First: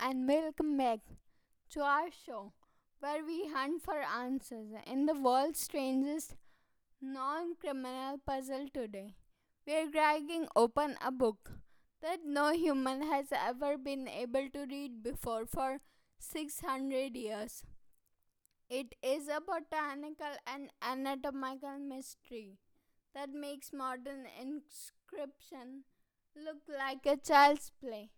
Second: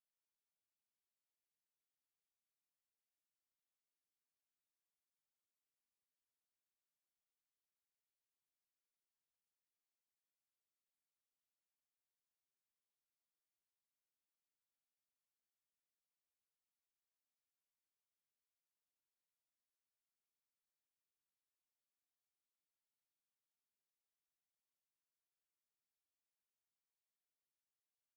and welcome back to our show, where we hunt for answers in the world's strangest non criminal puzzle today. We're dragging open a book that no human has ever been able to read before for 600 years. It is a botanical and anatomical mystery that makes modern inscription look like a child's play.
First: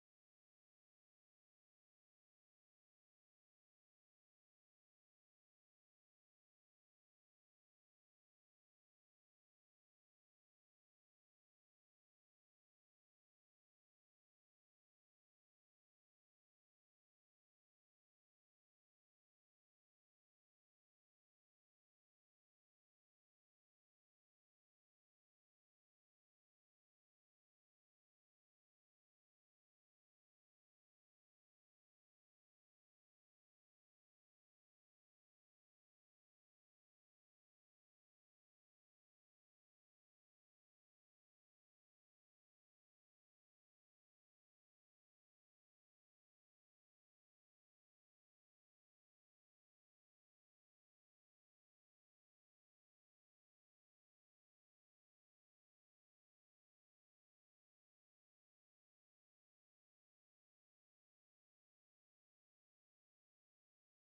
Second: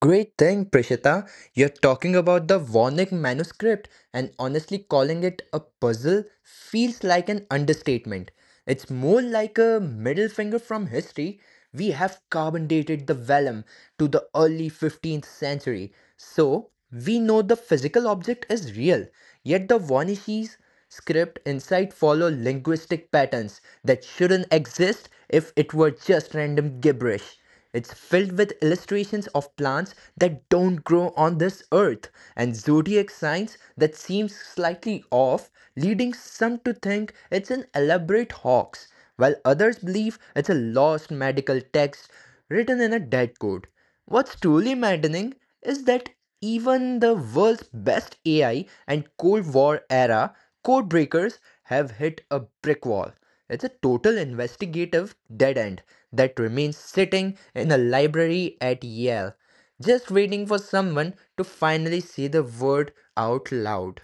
Great thing, Prishita. You're talking about the Warnick manuscript, and honestly, calling it a puzzle feels like an understatement. It's more like a middle finger from history. We have carbon dated the vellum to the early 15th century, so we know the physical object is real. Yet the Warnicki's script inside follow linguistic patterns that shouldn't exist if it were just random gibberish. It's filled with illustrations of plants that don't grow on this earth and zodiac signs that seem slightly off, leading some to think it's an elaborate hoax, while others believe it's a lost medical text written in a dead code. What's truly maddening is that even the world's best AI and Cold War era code breakers have hit a brick wall. It's a total investigative dead end that remains sitting in a library at Yale, just waiting for someone to finally say the word out loud.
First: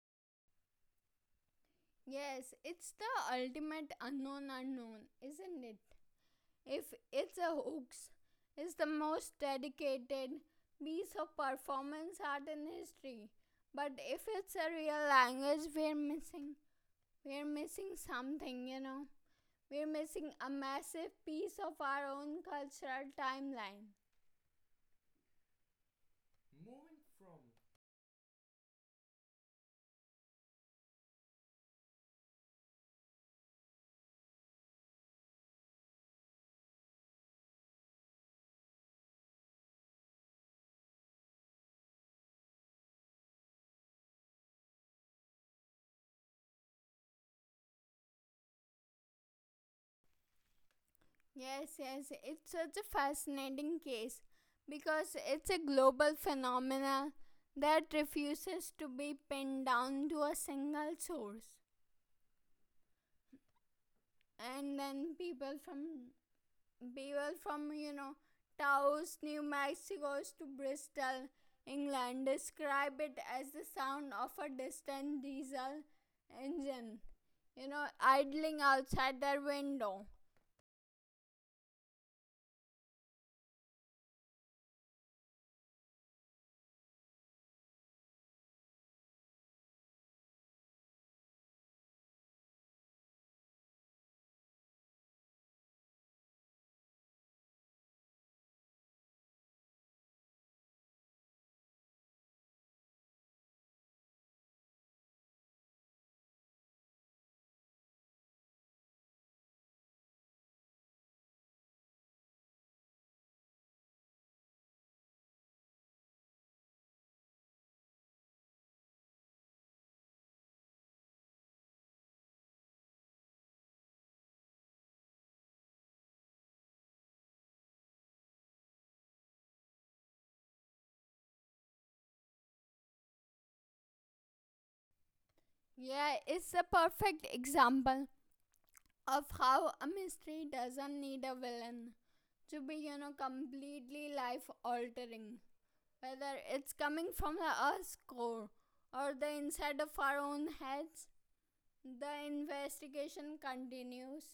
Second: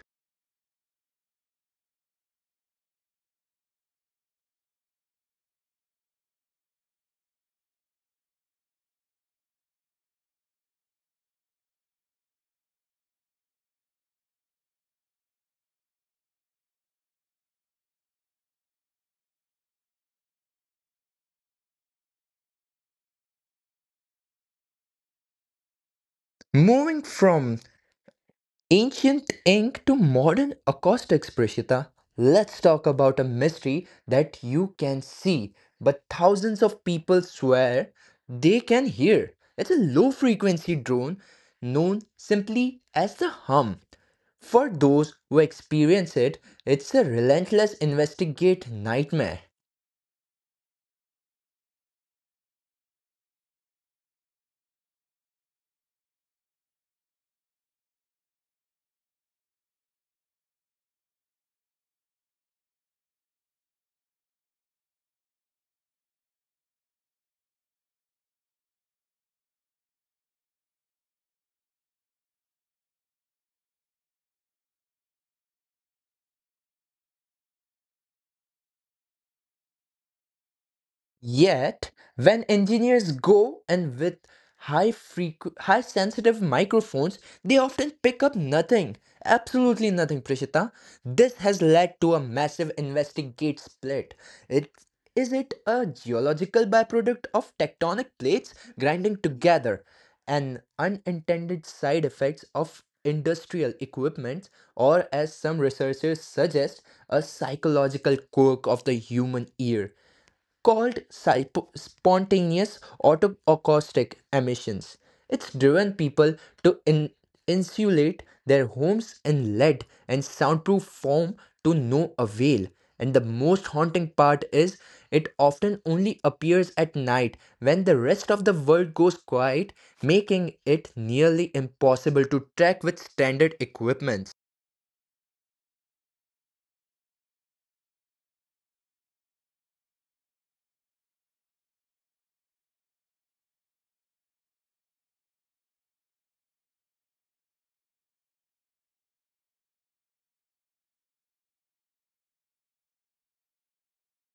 Yes, it's the ultimate unknown unknown, isn't it? If it's a hoax, it's the most dedicated piece of performance art in history. But if it's a real language, we're missing. We're missing something. We're missing a massive piece of our own cultural timeline. Moving from ancient ink to modern acoustics, Prishita. Let's talk about a mystery that you can see, but thousands of people swear they can hear. It's a low frequency drone known simply as the hum. For those who experience it, it's a relentless investigate nightmare. Yes, yes, it's such a fascinating case because it's a global phenomena that refuses to be pinned down to a single source. And then people from people from Taos, New Mexico, to Bristol, England describe it as the sound of a distant diesel engine, idling outside their window. Yet, when engineers go and with high sensitive microphones, they often pick up nothing. Absolutely nothing, Prishita. This has led to a massive investigate split. It is it a geological byproduct of tectonic plates grinding together, an unintended side effects of industrial equipment, or as some researchers suggest, a psychological quirk of the human ear called spontaneous autoacoustic emissions? It's driven people to in- insulate their homes in lead and soundproof foam to no avail. And the most haunting part is it often only appears at night when the rest of the world goes quiet, making it nearly impossible to track with standard equipment. Yeah, it's a perfect example of how a mystery doesn't need a villain to be, completely life altering. Whether it's coming from the Earth's core or the inside of our own heads, the investigation continues.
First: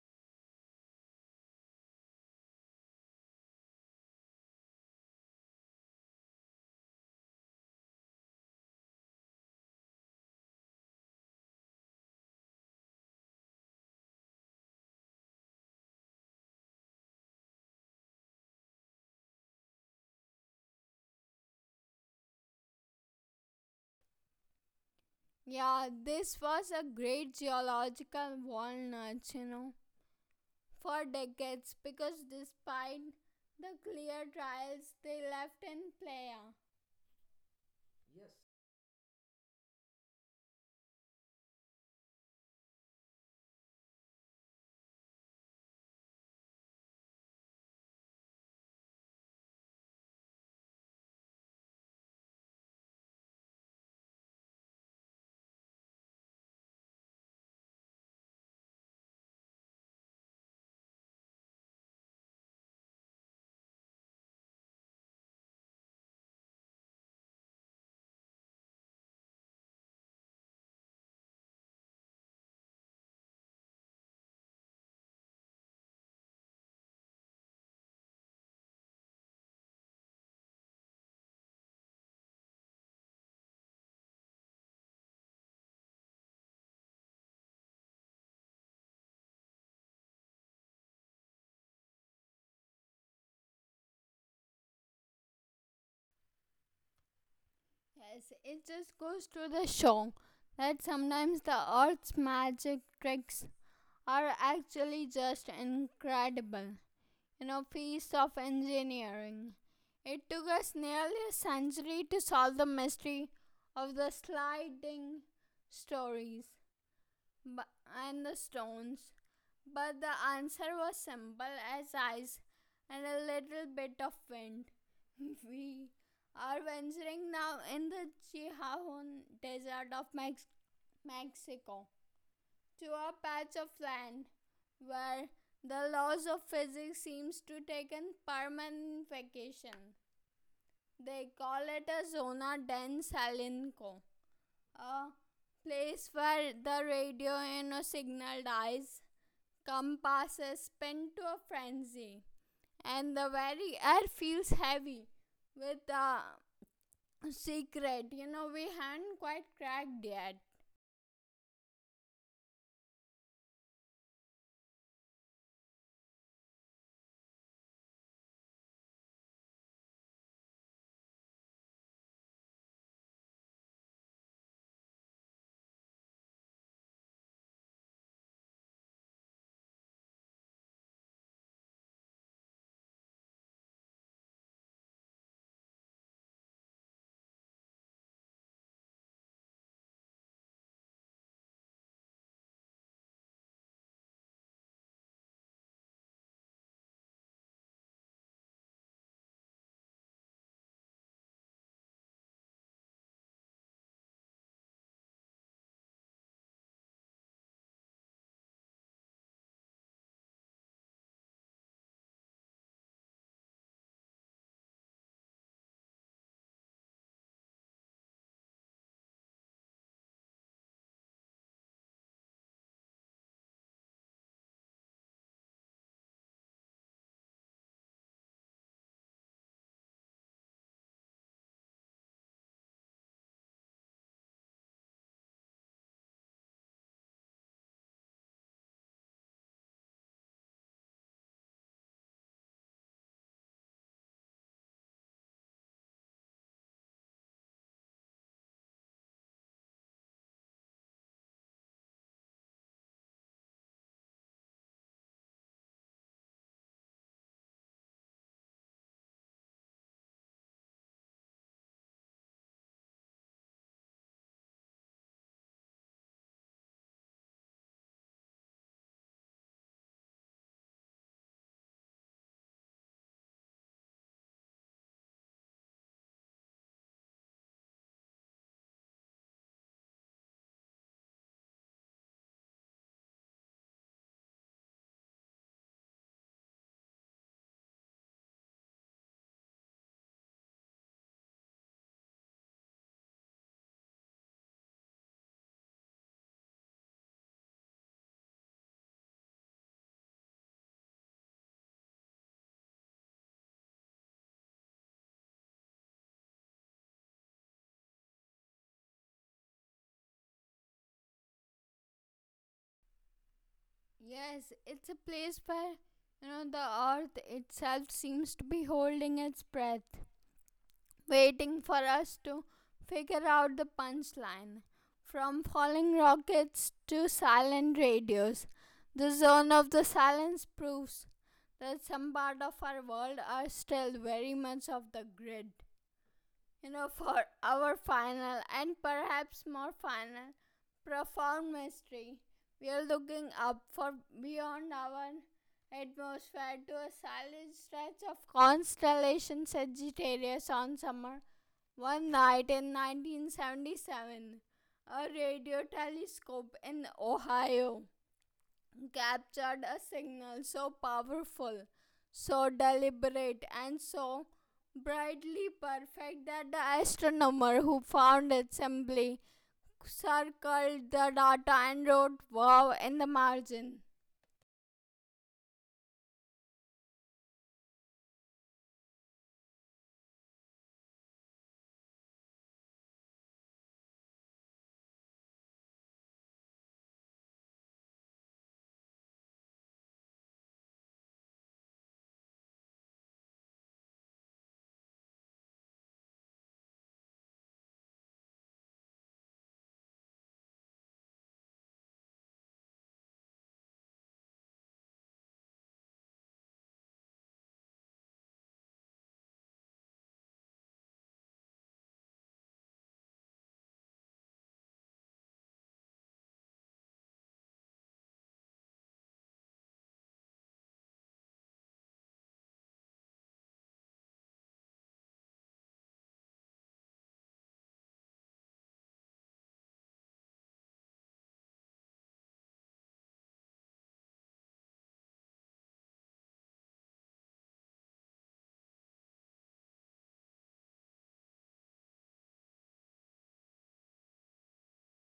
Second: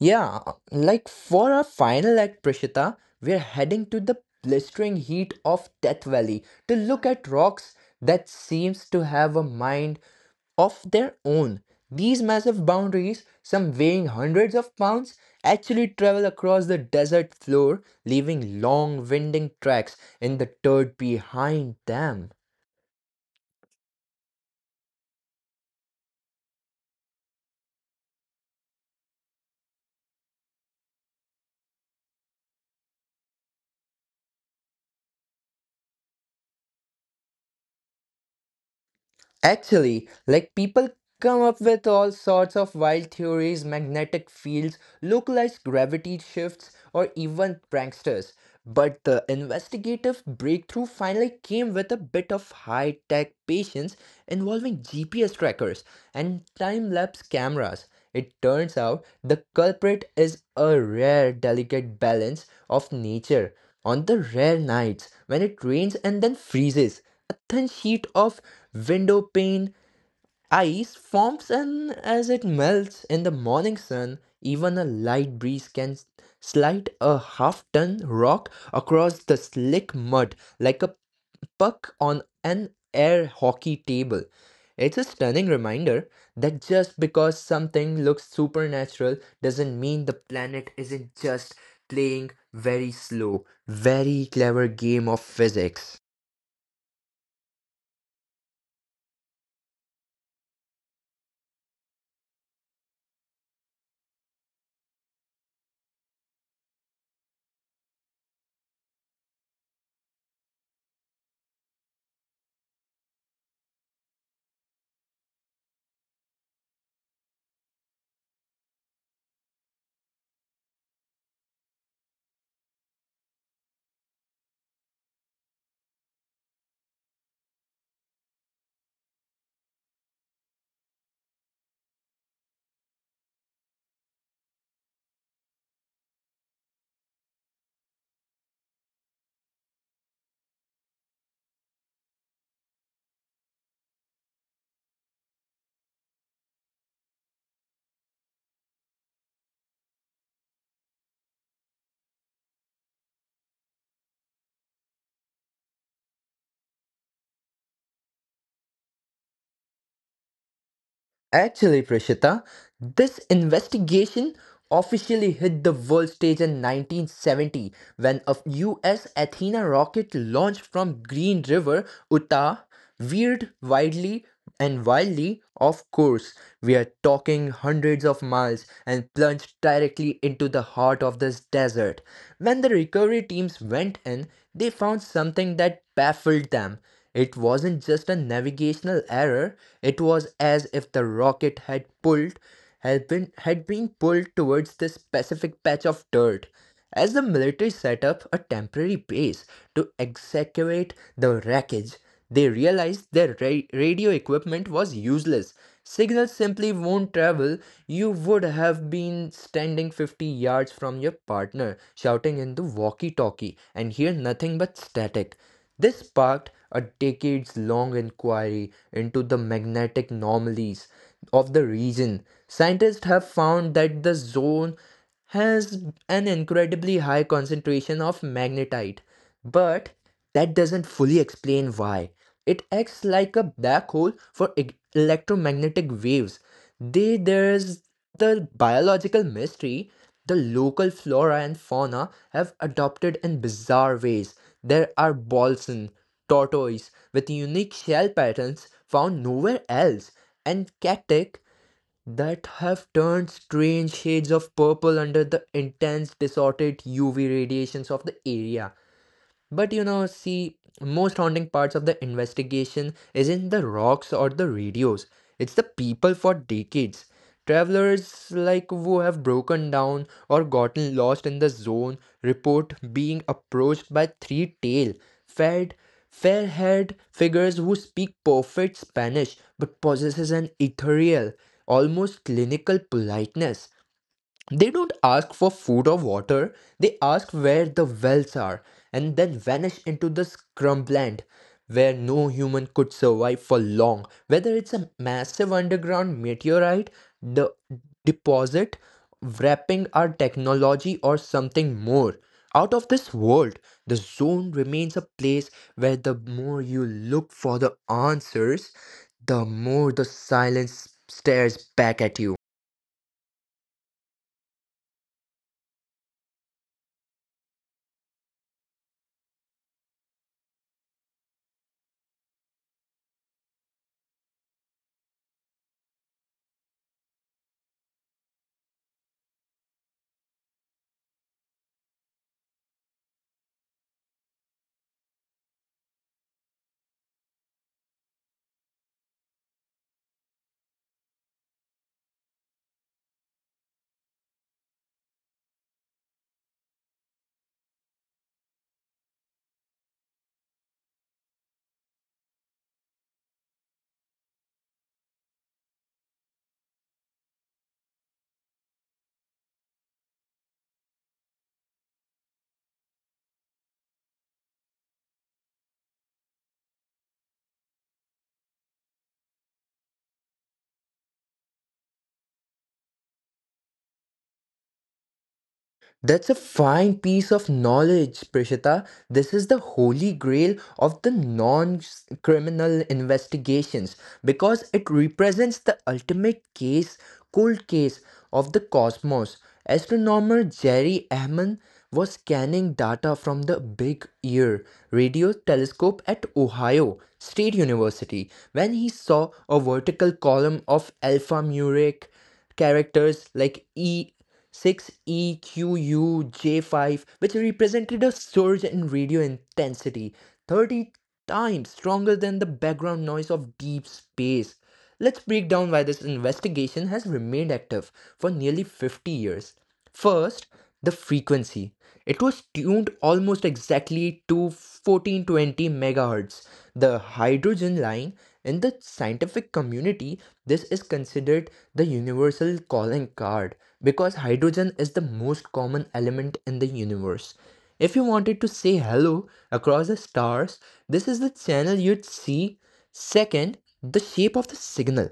Yeah, like for our final act, Prishita, we're heading to the blistering heat of Death Valley to look at rocks that seems to have a mind of their own. These massive boundaries, some weighing hundreds of pounds, actually travel across the desert floor, leaving long, winding tracks in the dirt behind them. Yeah, this was a great geological walnut, for decades because despite the clear trials they left in Playa, Actually, like people come up with all sorts of wild theories, magnetic fields, localized gravity shifts, or even pranksters. But the investigative breakthrough finally came with a bit of high tech patience involving GPS trackers and time lapse cameras. It turns out the culprit is a rare, delicate balance of nature. On the rare nights when it rains and then freezes, a thin sheet of window pane ice forms, and as it melts in the morning sun, even a light breeze can slide a half-ton rock across the slick mud like a puck on an air hockey table. It's a stunning reminder that just because something looks supernatural doesn't mean the planet isn't just playing very slow, very clever game of physics. Yes, it just goes to the show that sometimes the Earth's magic tricks are actually just incredible. Feats of engineering. It took us nearly a century to solve the mystery of the sliding stories bu- and the stones. But the answer was simple as ice and a little bit of wind. We are venturing now in the Chihuahuan desert of Mexico, to a patch of land where the laws of physics seems to take a permanent vacation. They call it a zona dense, a place where the radio and a signal dies, compasses spin to a frenzy, and the very air feels heavy with a secret. We have not quite cracked yet. Actually, Prashita, this investigation officially hit the world stage in 1970 when a US Athena rocket launched from Green River, Utah, veered widely and wildly off course. We are talking hundreds of miles and plunged directly into the heart of this desert. When the recovery teams went in, they found something that baffled them. It wasn't just a navigational error, it was as if the rocket had been pulled towards this specific patch of dirt. As the military set up a temporary base to excavate the wreckage, they realized their radio equipment was useless. Signals simply won't travel. You would have been standing 50 yards from your partner, shouting in the walkie talkie, and hear nothing but static. This sparked a decades long inquiry into the magnetic anomalies of the region. Scientists have found that the zone has an incredibly high concentration of magnetite, but that doesn't fully explain why. It acts like a black hole for electromagnetic waves. There's the biological mystery. The local flora and fauna have adopted in bizarre ways. There are balsam, tortoise with unique shell patterns found nowhere else, and cacti that have turned strange shades of purple under the intense, distorted UV radiations of the area. But you know, see, most haunting parts of the investigation isn't the rocks or the radios. It's the people. For decades, travelers like who have broken down or gotten lost in the zone report being approached by three-tail, fed, fair-haired figures who speak perfect Spanish but possesses an ethereal, almost clinical politeness. They don't ask for food or water, they ask where the wells are and then vanish into the scrubland where no human could survive for long. Whether it's a massive underground meteorite, the deposit wrapping our technology, or something more out of this world, the zone remains a place where the more you look for the answers, the more the silence stares back at you. Yes, it's a place where the earth itself seems to be holding its breath, waiting for us to figure out the punchline. From falling rockets to silent radios, the zone of the silence proves that some part of our world are still very much of the grid. For our final and perhaps more final profound mystery, we are looking up for beyond our atmosphere to a solid stretch of constellation Sagittarius on summer. One night in 1977, a radio telescope in Ohio captured a signal so powerful, so deliberate, and so brightly perfect that the astronomer who found it simply circled the data and wrote wow in the margin. That's a fine piece of knowledge, Prishita. This is the holy grail of the non criminal investigations, because it represents the ultimate cold case of the cosmos. Astronomer Jerry Ahman was scanning data from the Big Ear radio telescope at Ohio State University when he saw a vertical column of alphanumeric characters like E 6EQUJ5, which represented a surge in radio intensity, 30 times stronger than the background noise of deep space. Let's break down why this investigation has remained active for nearly 50 years. First, the frequency. It was tuned almost exactly to 1420 megahertz, the hydrogen line. In the scientific community, this is considered the universal calling card because hydrogen is the most common element in the universe. If you wanted to say hello across the stars, this is the channel you'd see. Second, the shape of the signal.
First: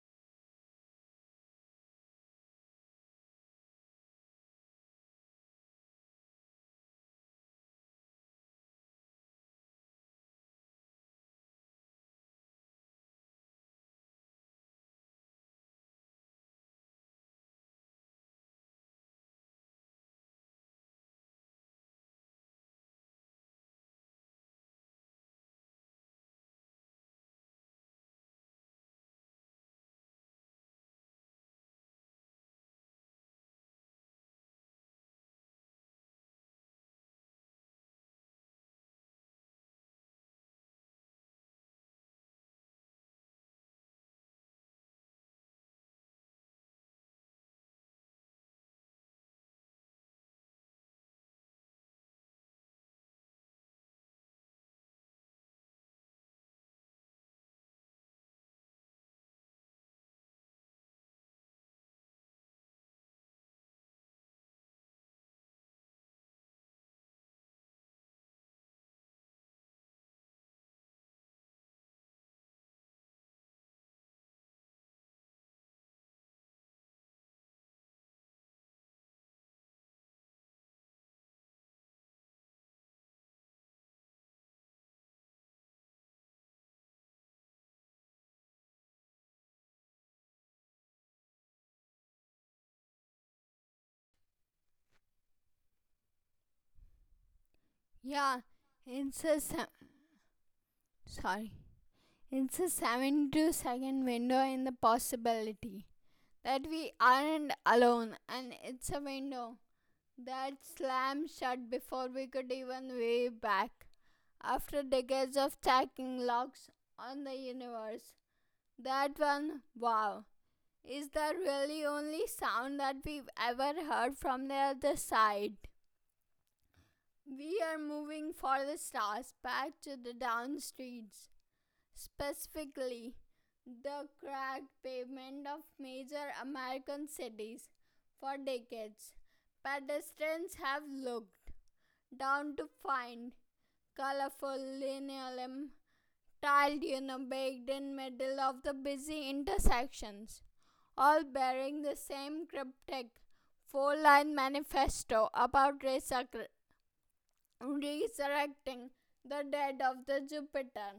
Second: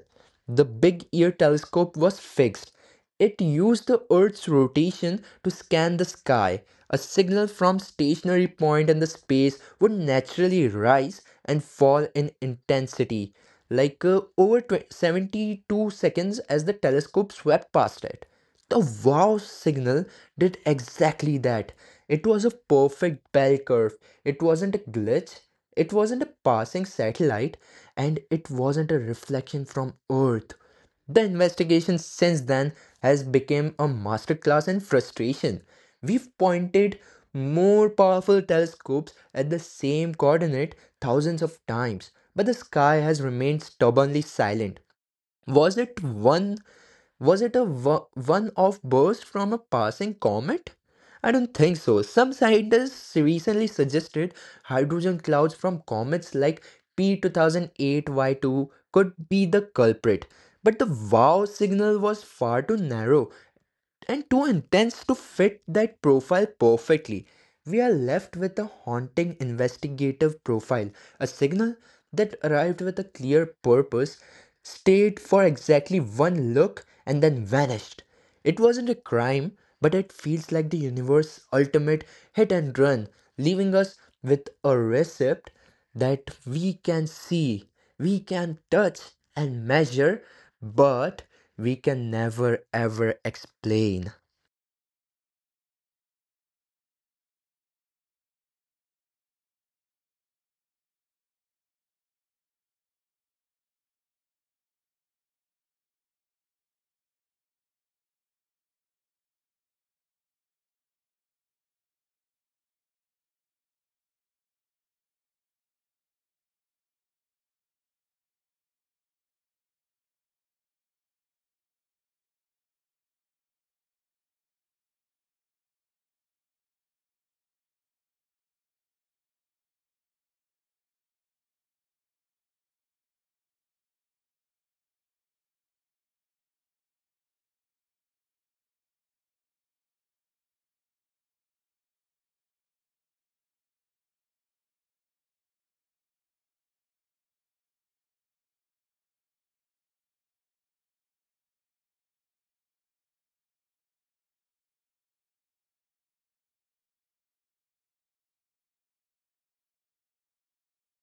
The big ear telescope was fixed, it used the Earth's rotation to scan the sky. A signal from stationary point in the space would naturally rise and fall in intensity, over 20 72 seconds as the telescope swept past it. The wow signal did exactly that. It was a perfect bell curve. It wasn't a glitch. It wasn't a passing satellite, and it wasn't a reflection from Earth. The investigation since then has become a masterclass in frustration. We've pointed more powerful telescopes at the same coordinate thousands of times, but the sky has remained stubbornly silent. Was it one was it a one off burst from a passing comet? I don't think so. Some scientists recently suggested hydrogen clouds from comets like P2008Y2 could be the culprit, but the wow signal was far too narrow and too intense to fit that profile perfectly. We are left with a haunting investigative profile, a signal that arrived with a clear purpose, stayed for exactly one look, and then vanished. It wasn't a crime, but it feels like the universe's ultimate hit and run, leaving us with a recept that we can see, we can touch, and measure, but we can never ever explain. Yeah, it's a se- sorry. It's a 72-second window in the possibility that we aren't alone, and it's a window that slammed shut before we could even wave back. After decades of tacking locks on the universe, that one, wow, is the really only sound that we've ever heard from the other side. We are moving for the stars back to the down streets, specifically the cracked pavement of major American cities. For decades, pedestrians have looked down to find colorful linoleum tiled in a baked in middle of the busy intersections, all bearing the same cryptic four-line manifesto about resurrecting the dead of the Jupiter.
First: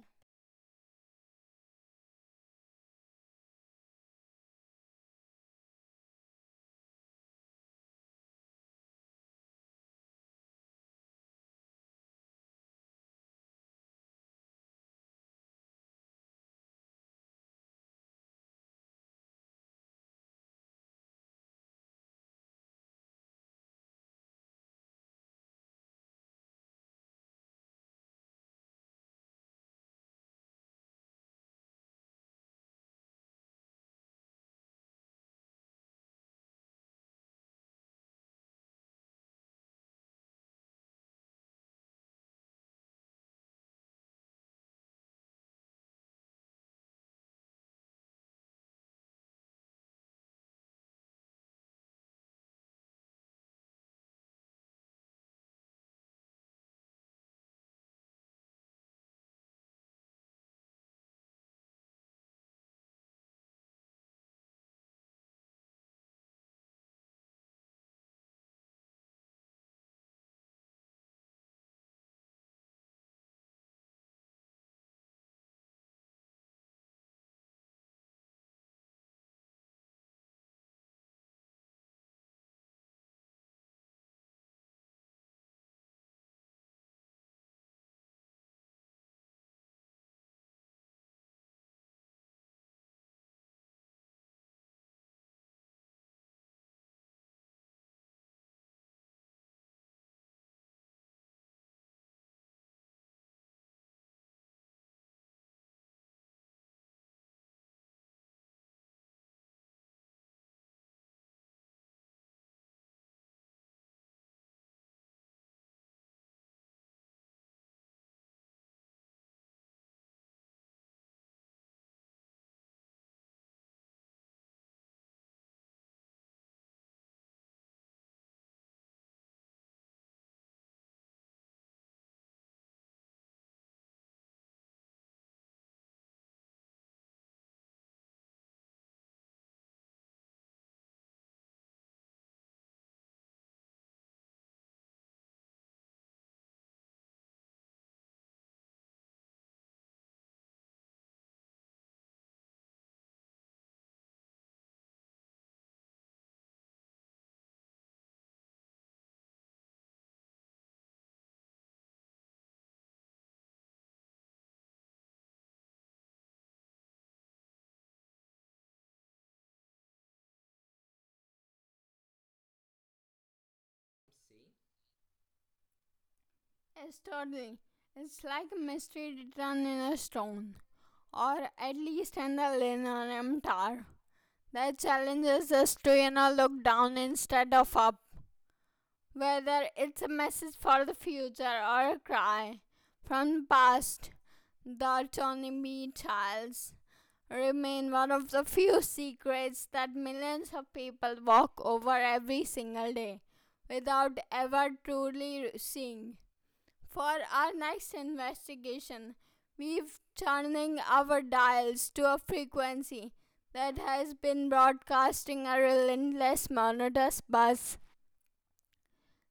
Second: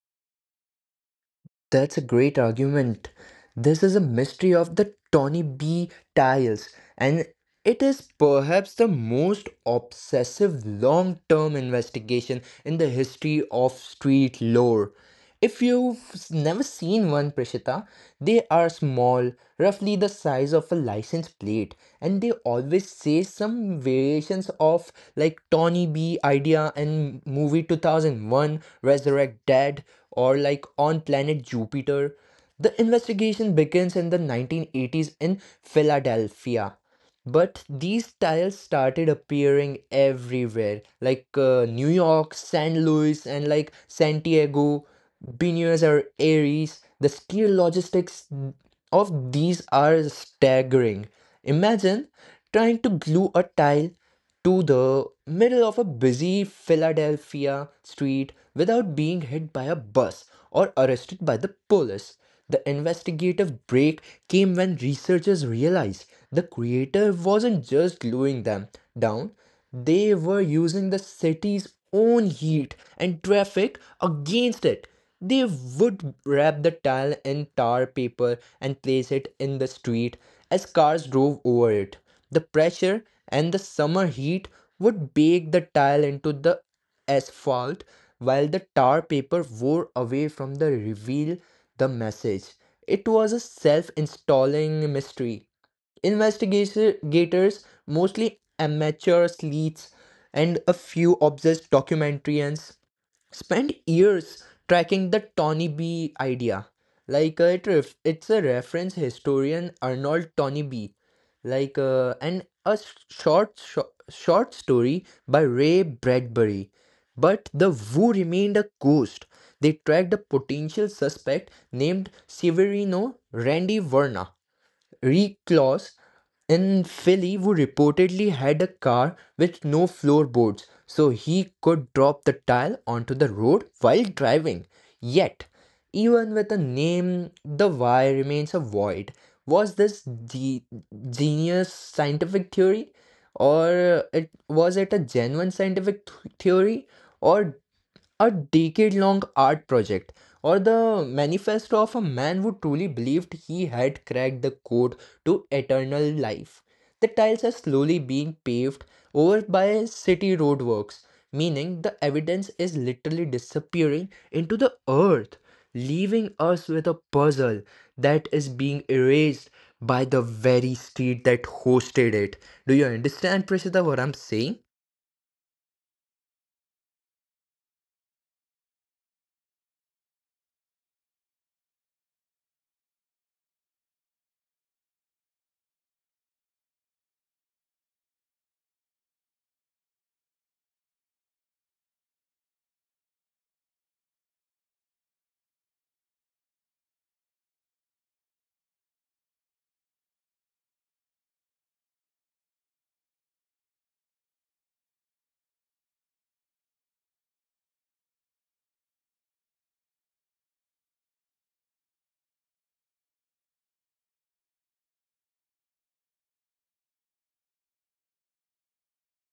That's a great argument. This is a mystery of the Tony B tiles, and it is perhaps the most obsessive long term investigation in the history of street lore. If you've never seen one, Prishita, they are small, roughly the size of a license plate, and they always say some variations of like Tawny B idea in movie 2001, Resurrect Dead, or like on planet Jupiter. The investigation begins in the 1980s in Philadelphia, but these tiles started appearing everywhere, like New York, San Luis, and like Santiago, Buenos Aires. The skill logistics of these are staggering. Imagine trying to glue a tile to the middle of a busy Philadelphia street without being hit by a bus or arrested by the police. The investigative break came when researchers realized the creator wasn't just gluing them down, they were using the city's own heat and traffic against it. They would wrap the tile in tar paper and place it in the street. As cars drove over it, the pressure and the summer heat would bake the tile into the asphalt while the tar paper wore away from the reveal the message. It was a self installing mystery. Investigators, mostly amateur sleuths and a few obsessed documentarians, spent years tracking the Tony B idea. It it's a reference historian Arnold Tony B. And a short story by Ray Bradbury. But the Wu remained a ghost. They tracked a potential suspect named Severino Randy Verna, recluse in Philly who reportedly had a car with no floorboards so he could drop the tile onto the road while driving. Yet, even with a name, the why remains a void. Was this the genius scientific theory? Or it Was it a genuine scientific theory? Or a decade long art project, or the manifesto of a man who truly believed he had cracked the code to eternal life. The tiles are slowly being paved over by city roadworks, meaning the evidence is literally disappearing into the earth, leaving us with a puzzle that is being erased by the very street that hosted it. Do you understand, Prasita, what I'm saying? It's totally, it's like a mystery written in a stone, or at least in the linoleum tar, that challenges us to, look down instead of up. Whether it's a message for the future or a cry from the past, the Tony B. Tiles remain one of the few secrets that millions of people walk over every single day without ever truly seeing. For our next investigation, we've turning our dials to a frequency that has been broadcasting a relentless monotonous buzz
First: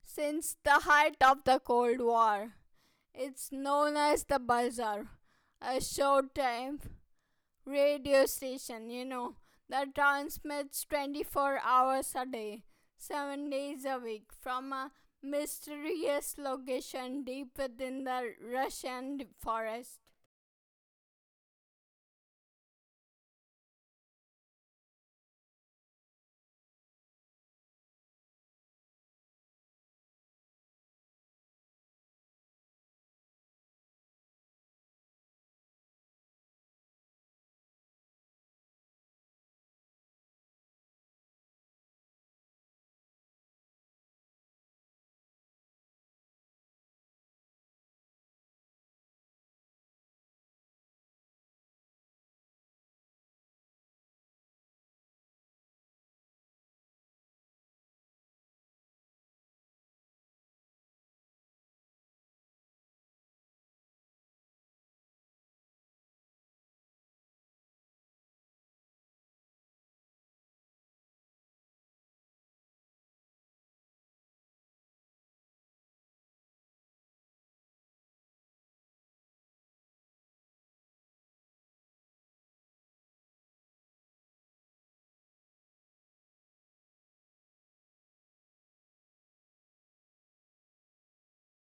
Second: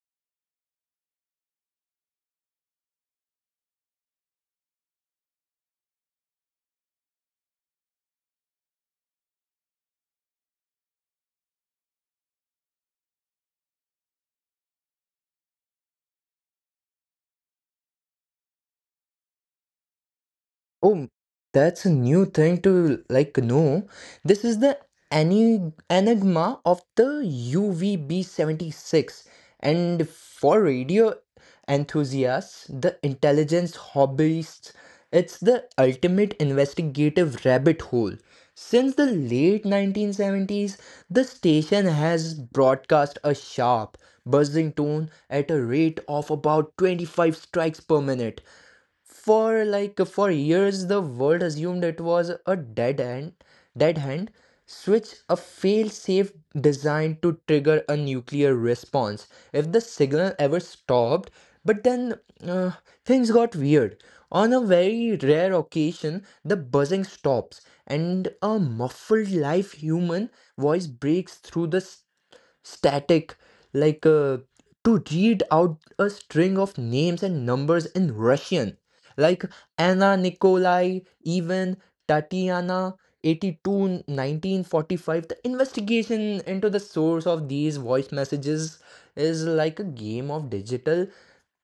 since the height of the Cold War. It's known as the Bazaar, a showtime radio station, that transmits 24 hours a day, 7 days a week, from a mysterious location deep within the Russian forest. Oh, that's a new thing to know. This is the any enigma of the UVB-76. And for radio enthusiasts, the intelligence hobbyists, it's the ultimate investigative rabbit hole. Since the late 1970s, the station has broadcast a sharp, buzzing tone at a rate of about 25 strikes per minute for years. The world assumed it was a dead hand switch, a fail-safe designed to trigger a nuclear response if the signal ever stopped. But then uh, things got weird. On a very rare occasion, the buzzing stops and a muffled live human voice breaks through the static, like uh, to read out a string of names and numbers in Russian, like Anna, Nikolai, Ivan, Tatiana, 82, 1945. The investigation into the source of these voice messages is like a game of digital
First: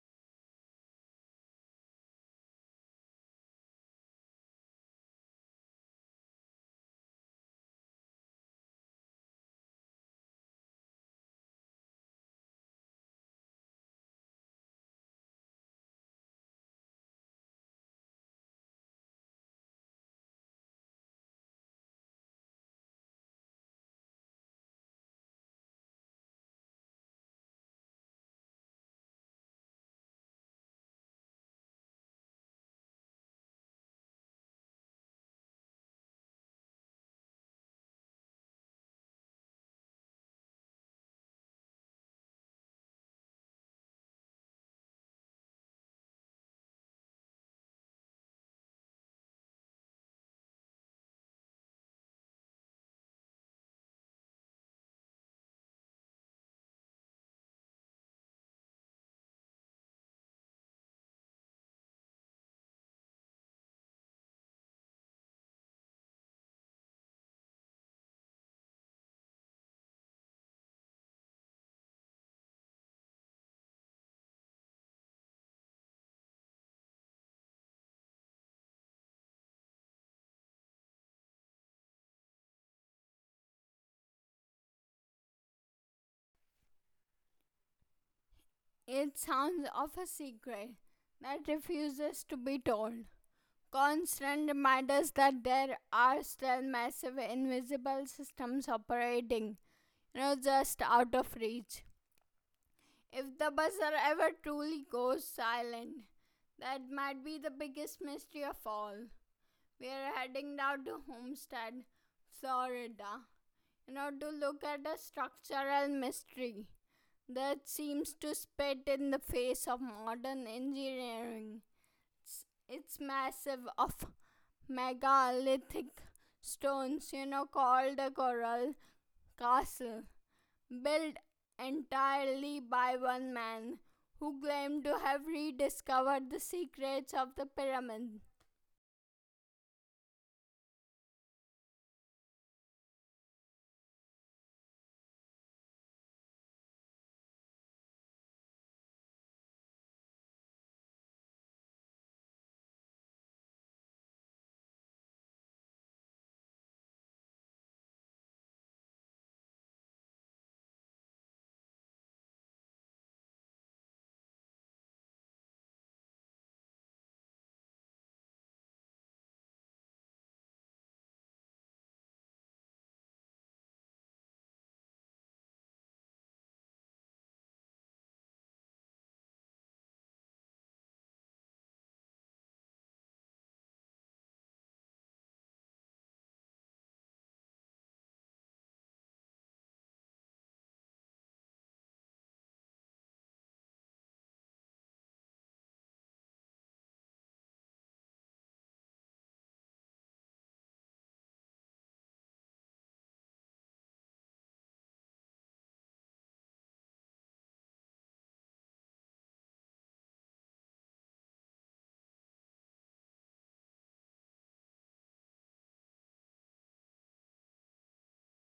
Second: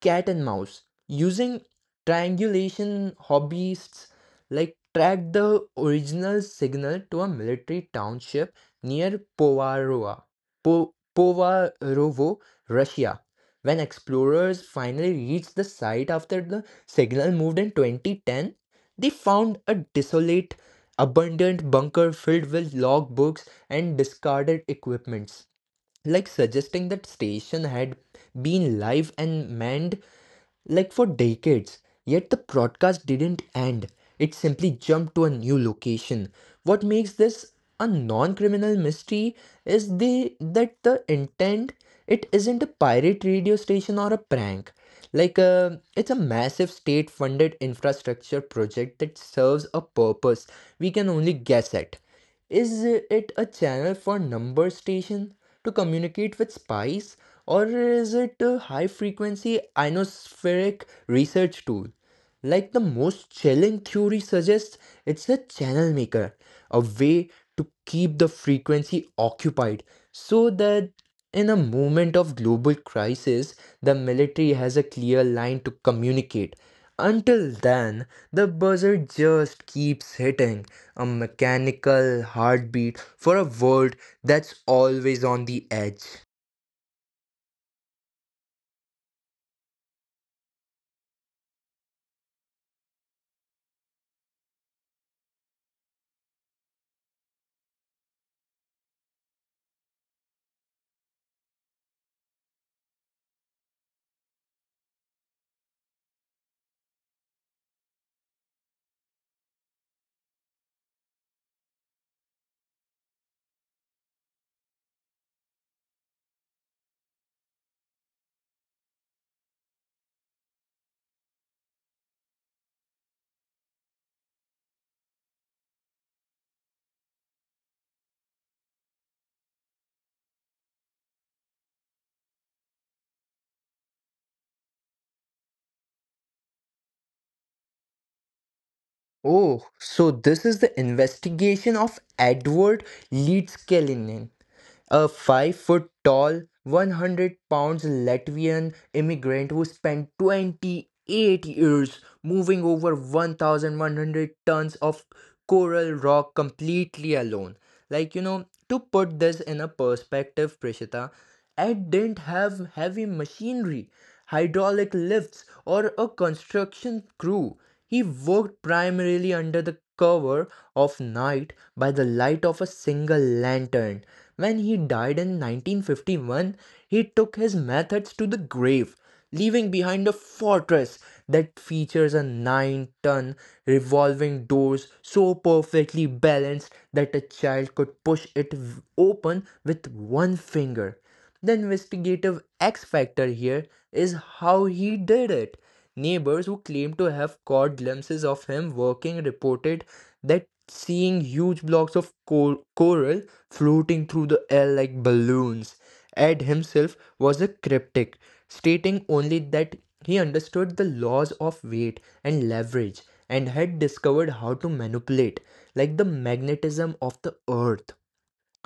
cat and mouse. Using triangulation, hobbyists track the original signal to a military township near Povarovo, Russia. When explorers finally reached the site after the signal moved in 2010, they found a desolate, abandoned bunker filled with logbooks and discarded equipments, like suggesting that station had been live and manned like for decades. Yet the broadcast didn't end, it simply jumped to a new location. What makes this a non criminal mystery is that the intent. It isn't a pirate radio station or a prank. Like, it's a massive state funded infrastructure project that serves a purpose we can only guess at. Is it a channel for number station to communicate with spies, or is it a high frequency ionospheric research tool? Like the most chilling theory suggests, it's a channel maker, a way to keep the frequency occupied so that in a moment of global crisis, the military has a clear line to communicate. Until then, the buzzer just keeps hitting, a mechanical heartbeat for a world that's always on the edge. It sounds of a secret that refuses to be told. Constant reminders that there are still massive invisible systems operating, just out of reach. If the buzzer ever truly goes silent, that might be the biggest mystery of all. We are heading down to Homestead, Florida, to look at a structural mystery that seems to spit in the face of modern engineering. It's massive, of megalithic stones, called a coral castle, built entirely by one man who claimed to have rediscovered the secrets of the pyramid. Oh, so this is the investigation of Edward Leeds Kellinin, a 5 foot tall, 100 pounds Latvian immigrant who spent 28 years moving over 1,100 tons of coral rock completely alone. Like, you know, to put this in a perspective, Prishita, it didn't have heavy machinery, hydraulic lifts, or a construction crew. He worked primarily under the cover of night by the light of a single lantern. When he died in 1951, he took his methods to the grave, leaving behind a fortress that features a 9-ton revolving doors so perfectly balanced that a child could push it open with one finger. The investigative X factor here is how he did it. Neighbors who claim to have caught glimpses of him working reported that seeing huge blocks of coral floating through the air like balloons. Ed himself was a cryptic, stating only that he understood the laws of weight and leverage and had discovered how to manipulate, like, the magnetism of the earth.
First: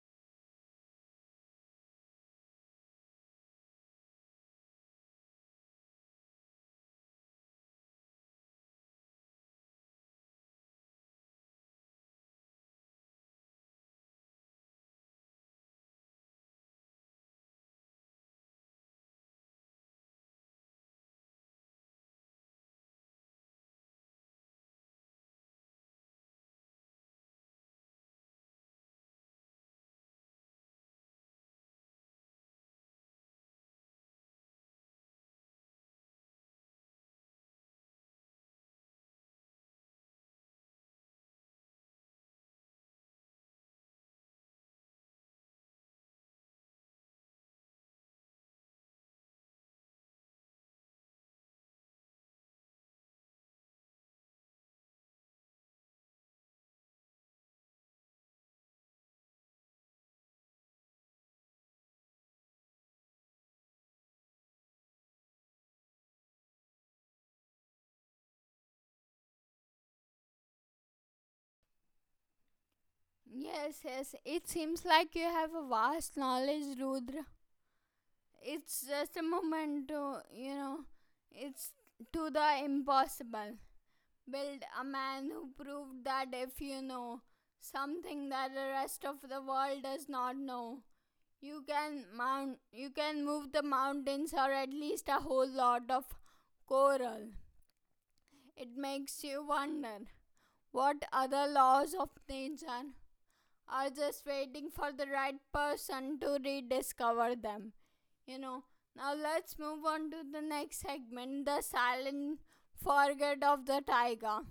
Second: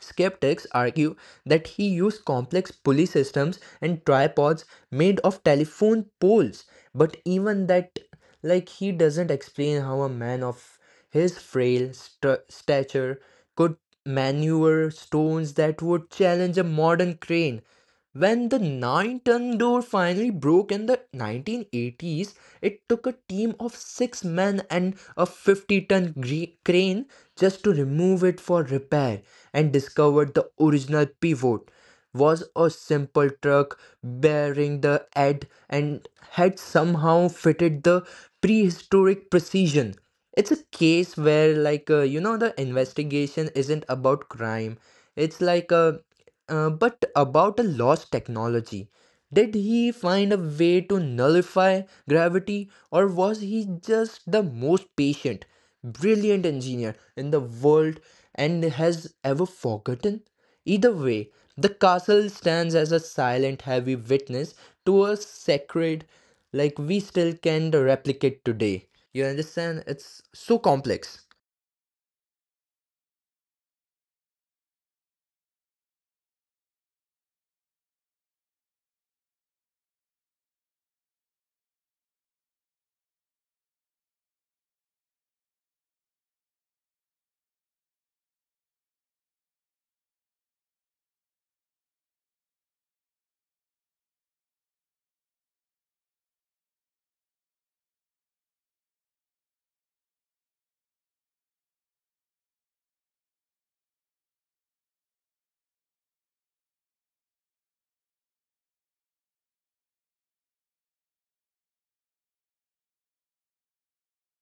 Skeptics argue that he used complex pulley systems and tripods made of telephone poles, but even that, like, he doesn't explain how a man of his frail stature could maneuver stones that would challenge a modern crane. When the 9-ton door finally broke in the 1980s, it took a team of six men and a 50-ton crane just to remove it for repair and discovered the original pivot was a simple truck bearing the head and had somehow fitted the prehistoric precision. It's a case where, like, you know, the investigation isn't about crime. It's like a But about a lost technology. Did he find a way to nullify gravity, or was he just the most patient, brilliant engineer in the world and has ever forgotten? Either way, the castle stands as a silent, heavy witness to a sacred, like, we still can't replicate today. You understand? It's so complex. Yes, yes, it seems like you have a vast knowledge, Rudra. It's just a moment to, it's to the impossible. Build a man who proved that if something that the rest of the world does not know, you can move the mountains, or at least a whole lot of coral. It makes you wonder what other laws of nature are just waiting for the right person to rediscover them. You know, Now let's move on to the next segment, the silent forget of the tiger.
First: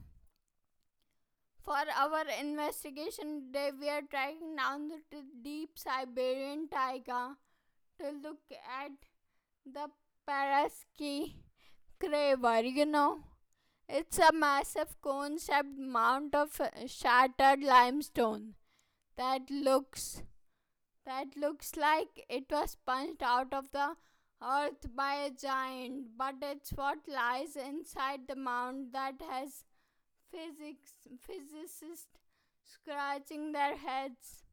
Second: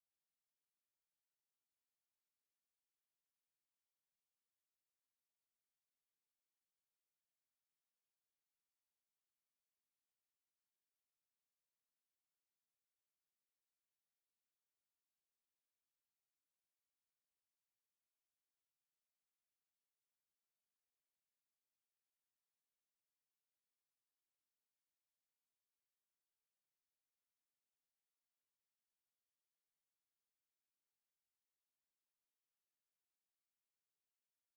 For our investigation today, we are tracking down the deep Siberian tiger to look at the Paraski crater. It's a massive cone shaped mound of shattered limestone that looks like it was punched out of the earth by a giant, but it's what lies inside the mound that has physics physicists scratching their heads.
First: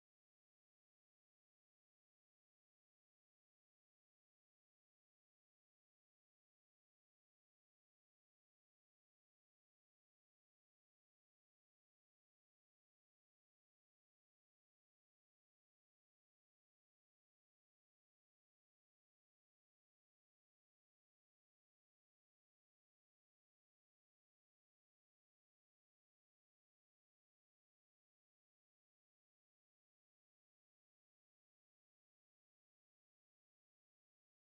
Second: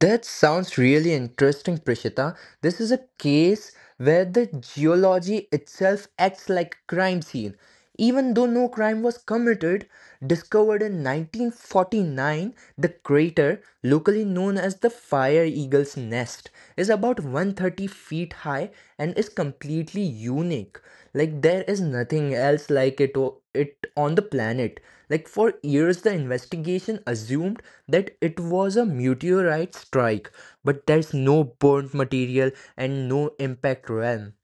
That sounds really interesting, Prishita. This is a case where the geology itself acts like a crime scene. Even though no crime was committed, discovered in 1949, the crater, locally known as the Fire Eagle's Nest, is about 130 feet high and is completely unique. Like there is nothing else like it on the planet. Like for years the investigation assumed that it was a meteorite strike, but there's no burnt material and no impact realm.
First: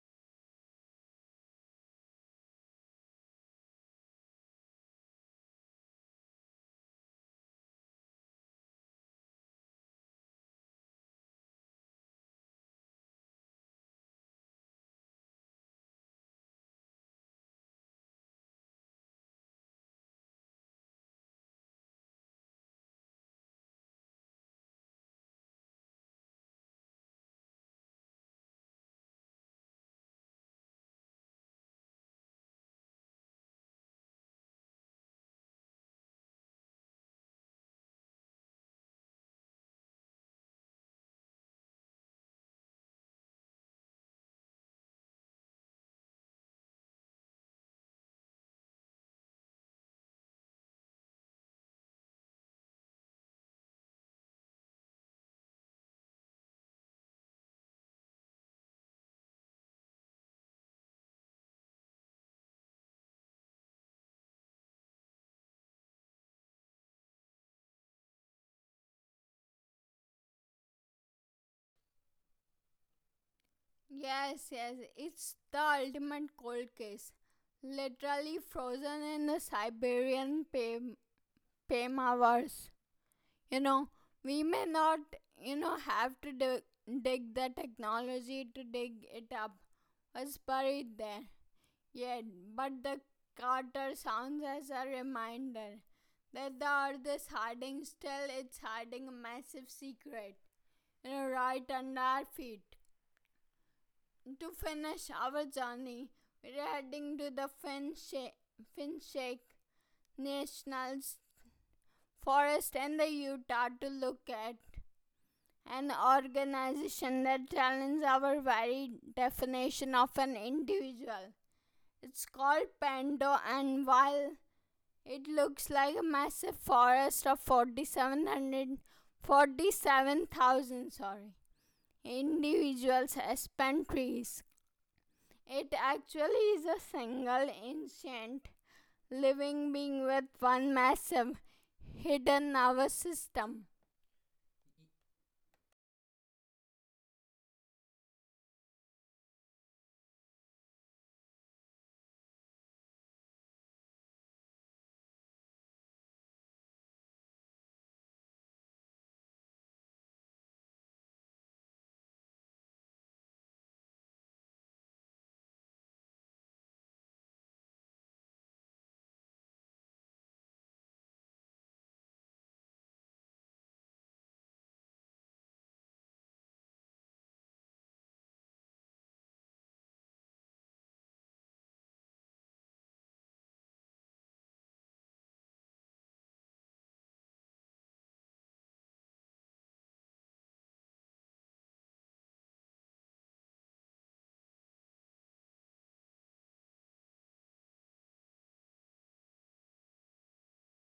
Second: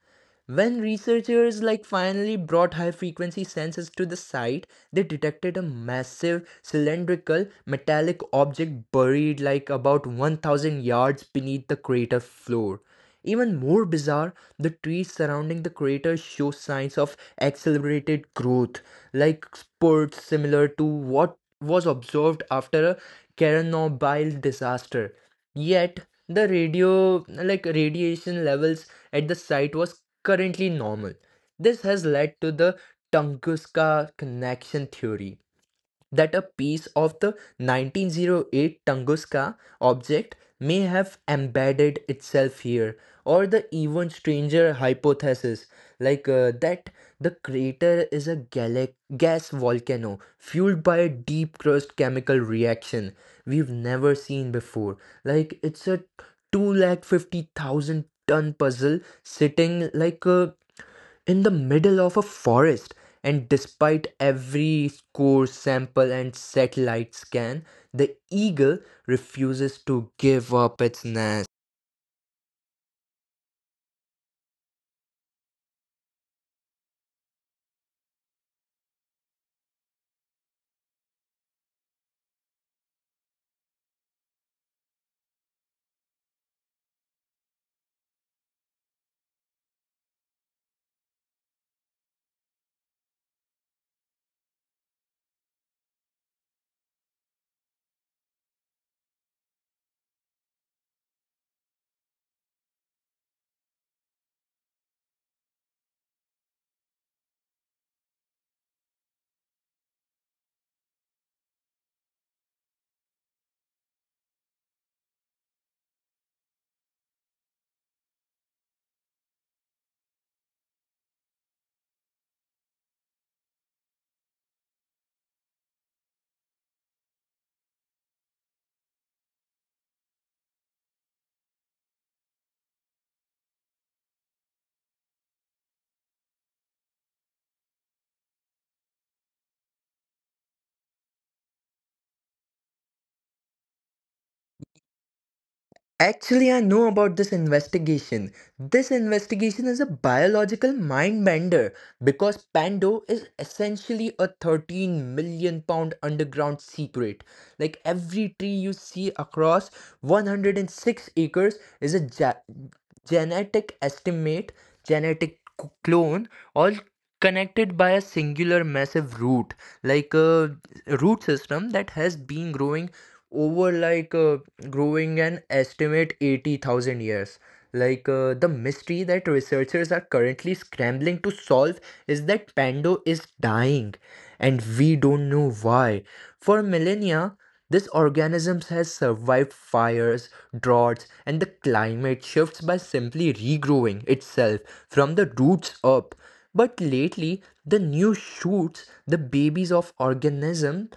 When researchers like finally brought high frequency sensors to the site, they detected a massive cylindrical metallic object buried like about 1000 yards beneath the crater floor. Even more bizarre, the trees surrounding the crater show signs of accelerated growth, like spurts similar to what was observed after a Chernobyl disaster. Yet, the radio like radiation levels at the site was currently normal. This has led to the Tunguska connection theory, that a piece of the 1908 Tunguska object may have embedded itself here, or the even stranger hypothesis, like that the crater is a gas volcano fueled by a deep crust chemical reaction we've never seen before. Like it's a 250,000 ton puzzle sitting like a in the middle of a forest, and despite every score sample and satellite scan, the eagle refuses to give up its nest. Yes, yes, it's the ultimate cold case. Literally frozen in the Siberian pamavers. You know, we may not, have to dig the technology to dig it up. Was buried there. Yet, but the Carter sounds as a reminder that the earth is hiding still, it's hiding a massive secret, right under our feet. To finish our journey, we're heading to the Finshake National Forest in the Utah to look at an organization that challenges our very definition of an individual. It's called Pando, and while it looks like a massive forest of 4,700, 47,000, sorry, individuals as pine trees, it actually is a single ancient living being with one massive hidden nervous system. Actually, I know about this investigation. This investigation is a biological mind bender because Pando is essentially a 13 million pound underground secret. Like every tree you see across 106 acres is a genetic estimate, genetic clone, or connected by a singular massive root, like a root system that has been growing over like growing an estimate 80,000 years. The mystery that researchers are currently scrambling to solve is that Pando is dying and we don't know why. For millennia this organism has survived fires, droughts, and the climate shifts by simply regrowing itself from the roots up. But lately, the new shoots, the babies of organism,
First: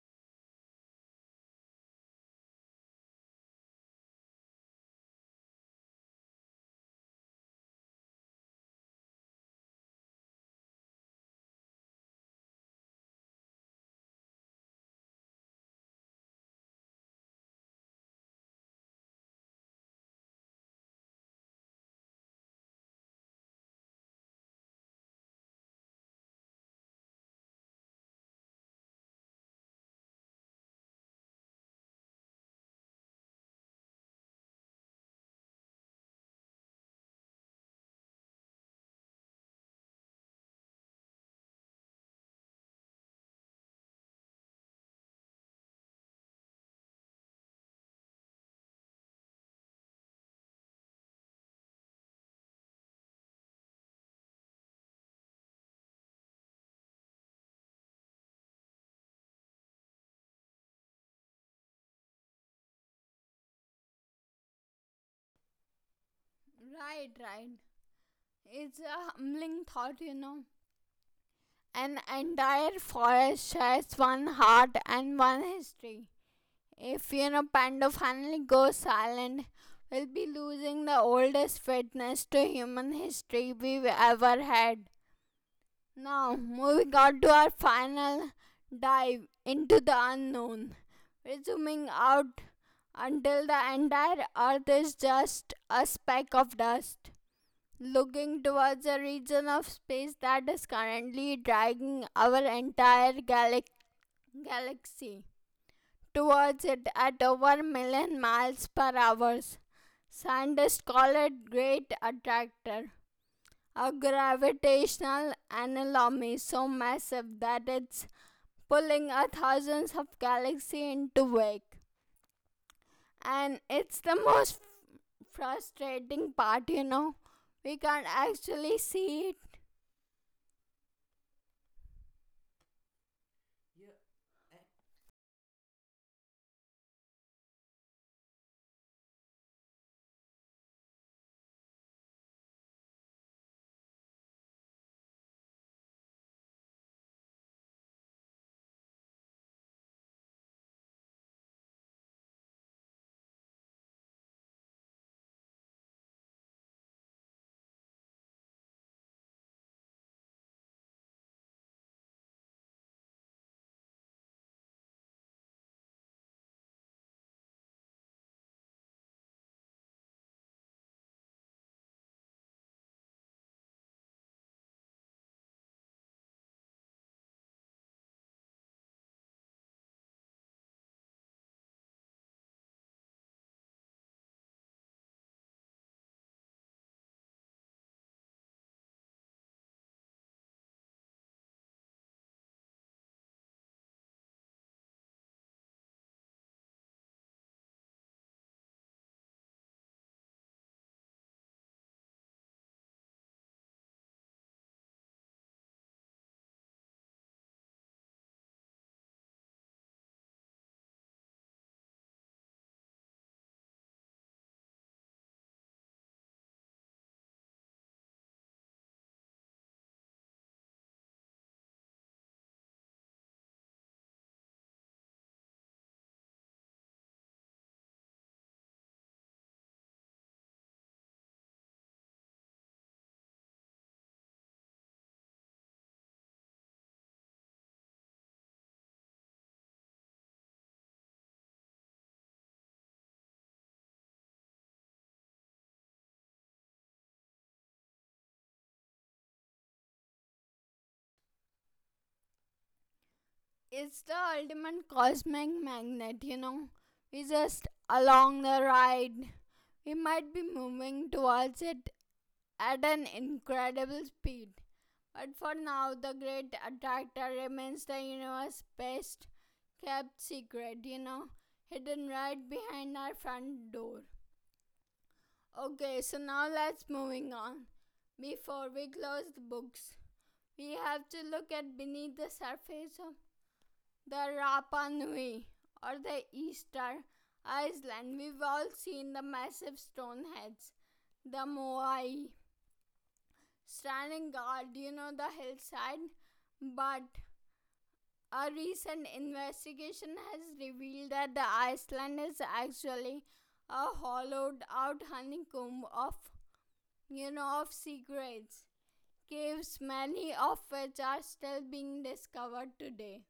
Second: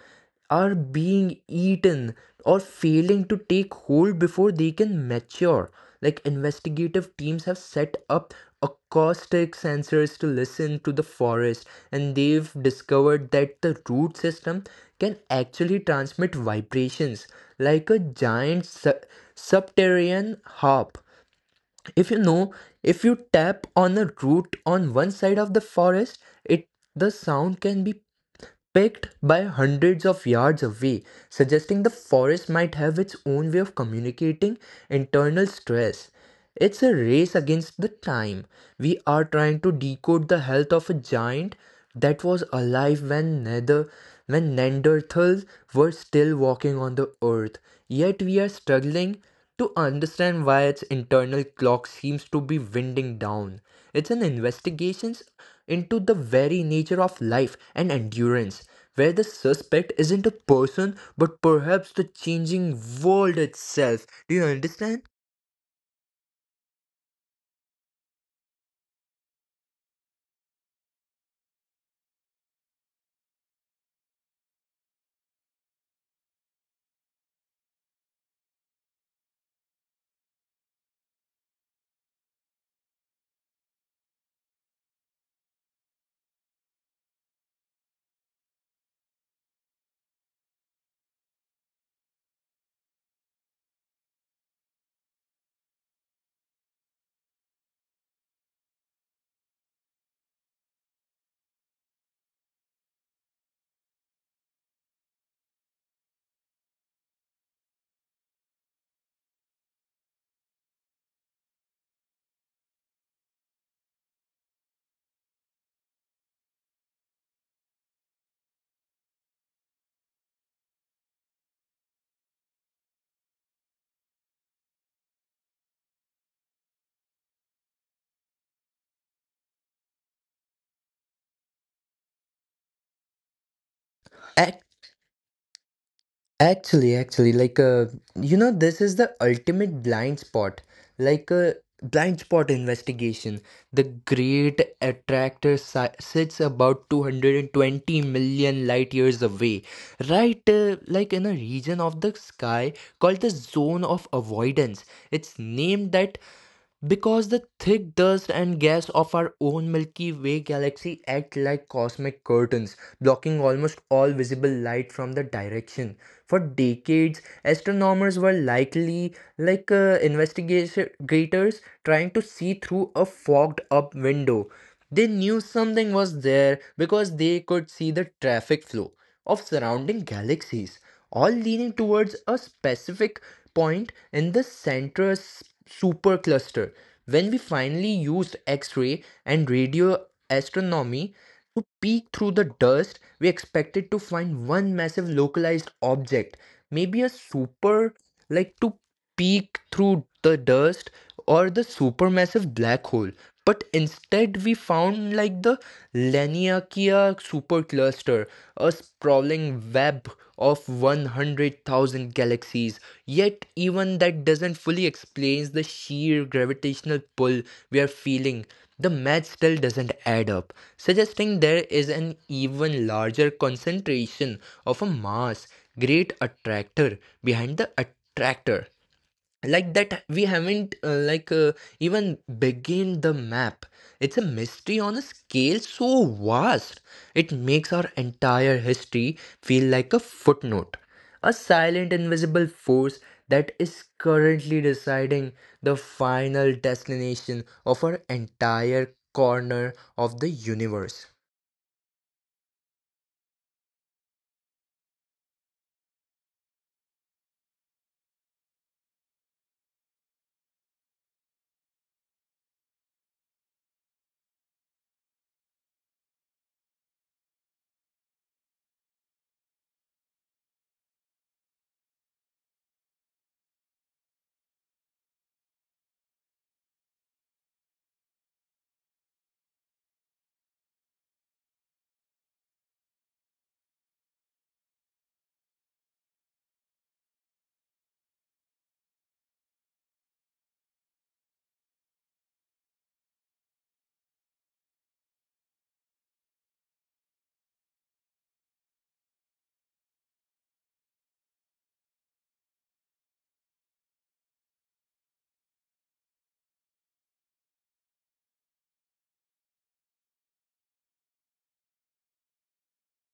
are being eaten or failing to take hold before they can mature. Like investigative teams have set up acoustic sensors to listen to the forest, and they've discovered that the root system can actually transmit vibrations like a giant subterranean harp. If you know, if you tap on a root on one side of the forest, it the sound can be picked by hundreds of yards away, suggesting the forest might have its own way of communicating internal stress. It's a race against the time. We are trying to decode the health of a giant that was alive when nether when Neanderthals were still walking on the earth. Yet we are struggling to understand why its internal clock seems to be winding down. It's an investigation into the very nature of life and endurance, where the suspect isn't a person but perhaps the changing world itself. Do you understand? Right, right. It's a humbling thought, An entire forest shares one heart and one history. If Panda finally goes silent, we'll be losing the oldest witness to human history we've ever had. Now, moving on to our final dive into the unknown. We're zooming out until the entire Earth is just a speck of dust, looking towards a region of space that is currently dragging our entire galaxy towards it at over a million miles per hour. Scientists call it Great Attractor, a gravitational anomaly so massive that it's pulling a thousands of galaxies into wake. And it's the most frustrating part, We can't actually see it. At actually, you know, this is the ultimate blind spot, like a blind spot investigation. The Great Attractor si sits about 220 million light years away, right? Like in a region of the sky called the Zone of Avoidance. It's named that because the thick dust and gas of our own Milky Way galaxy act like cosmic curtains, blocking almost all visible light from the direction. For decades, astronomers were likely like investigators trying to see through a fogged up window. They knew something was there because they could see the traffic flow of surrounding galaxies all leaning towards a specific point in the supercluster. When we finally used X ray and radio astronomy to peek through the dust, we expected to find one massive localized object, maybe a super like two peek through the dust or the supermassive black hole. But instead, we found like the Laniakea supercluster, a sprawling web of 100,000 galaxies. Yet, even that doesn't fully explain the sheer gravitational pull we are feeling. The math still doesn't add up, suggesting there is an even larger concentration of a mass, great attractor behind the attractor, that we haven't even begin the map. It's a mystery on a scale so vast it makes our entire history feel like a footnote, a silent invisible force that is currently deciding the final destination of our entire corner of the universe. It's the ultimate cosmic magnet, We just along the ride. We might be moving towards it at an incredible speed. But for now, the great attractor remains the universe's best kept secret, hidden right behind our front door. Okay, so now let's moving on. Before we close the books, we have to look at beneath the surface of the Rapa Nui, or the Easter Island. We've all seen the massive stone heads, the Moai, standing guard, the hillside. But a recent investigation has revealed that the island is actually a hollowed out honeycomb of of secrets, caves, many of which are still being discovered today.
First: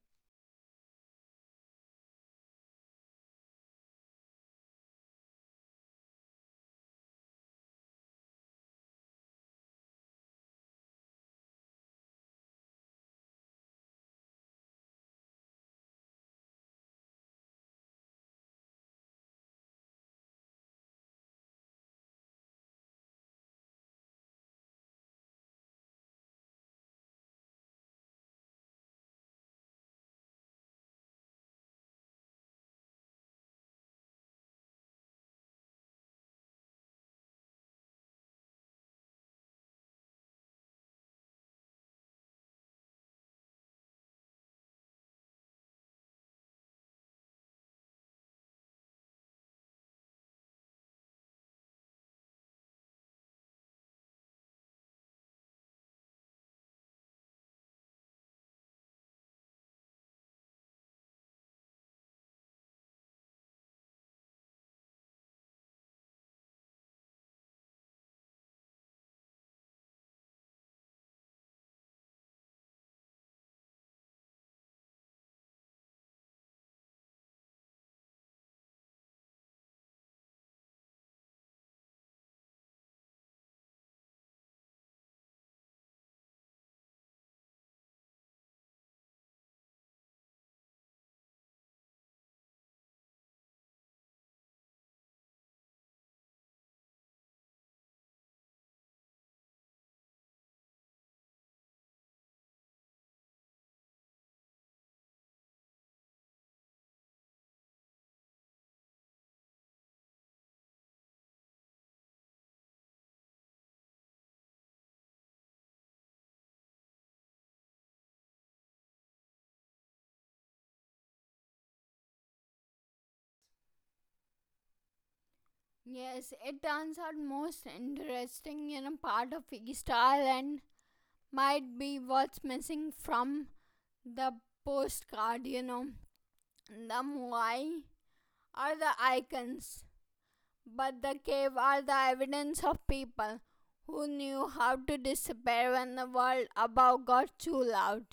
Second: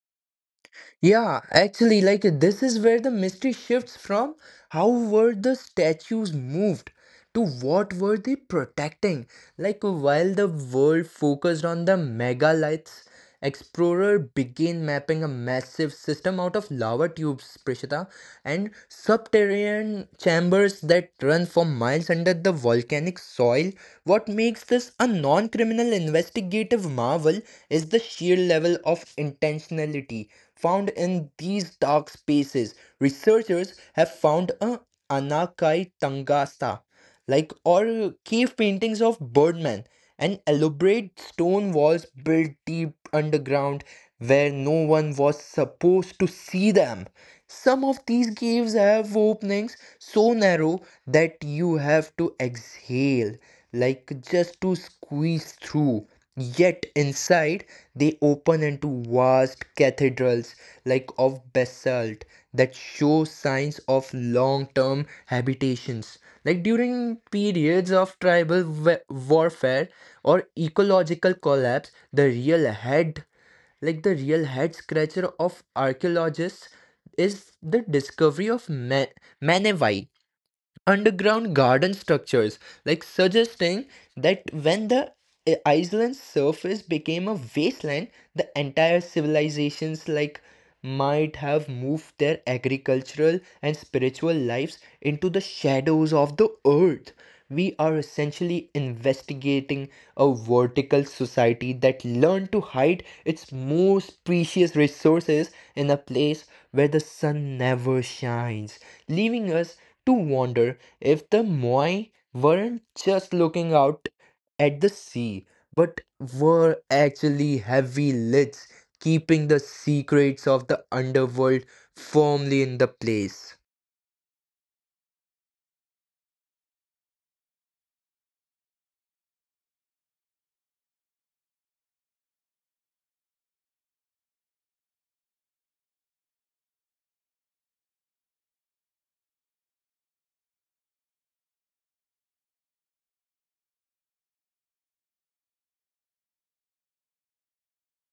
Yeah, actually, like this is where the mystery shifts from how were the statues moved to what were they protecting? Like while the world focused on the megaliths, Explorer began mapping a massive system out of lava tubes, Prishita, and subterranean chambers that run for miles under the volcanic soil. What makes this a non criminal investigative marvel is the sheer level of intentionality found in these dark spaces. Researchers have found a Anakai Tangasa, like, or cave paintings of birdmen and elaborate stone walls built deep underground where no one was supposed to see them. Some of these caves have openings so narrow that you have to exhale, like, just to squeeze through. Yet inside, they open into vast cathedrals of basalt that show signs of long-term habitations, during periods of tribal warfare or ecological collapse. The real head, the real head scratcher of archaeologists, is the discovery of Manevite underground garden structures, suggesting that when the island's surface became a wasteland, the entire civilizations might have moved their agricultural and spiritual lives into the shadows of the earth. We are essentially investigating a vertical society that learned to hide its most precious resources in a place where the sun never shines, leaving us to wonder if the Moai weren't just looking out at the sea, but were actually heavy lids keeping the secrets of the underworld firmly in the place. Yes, it turns out most interesting in a part of east Island might be what's missing from the postcard. The moai are the icons, but the cave are the evidence of people who knew how to disappear when the world above got too loud.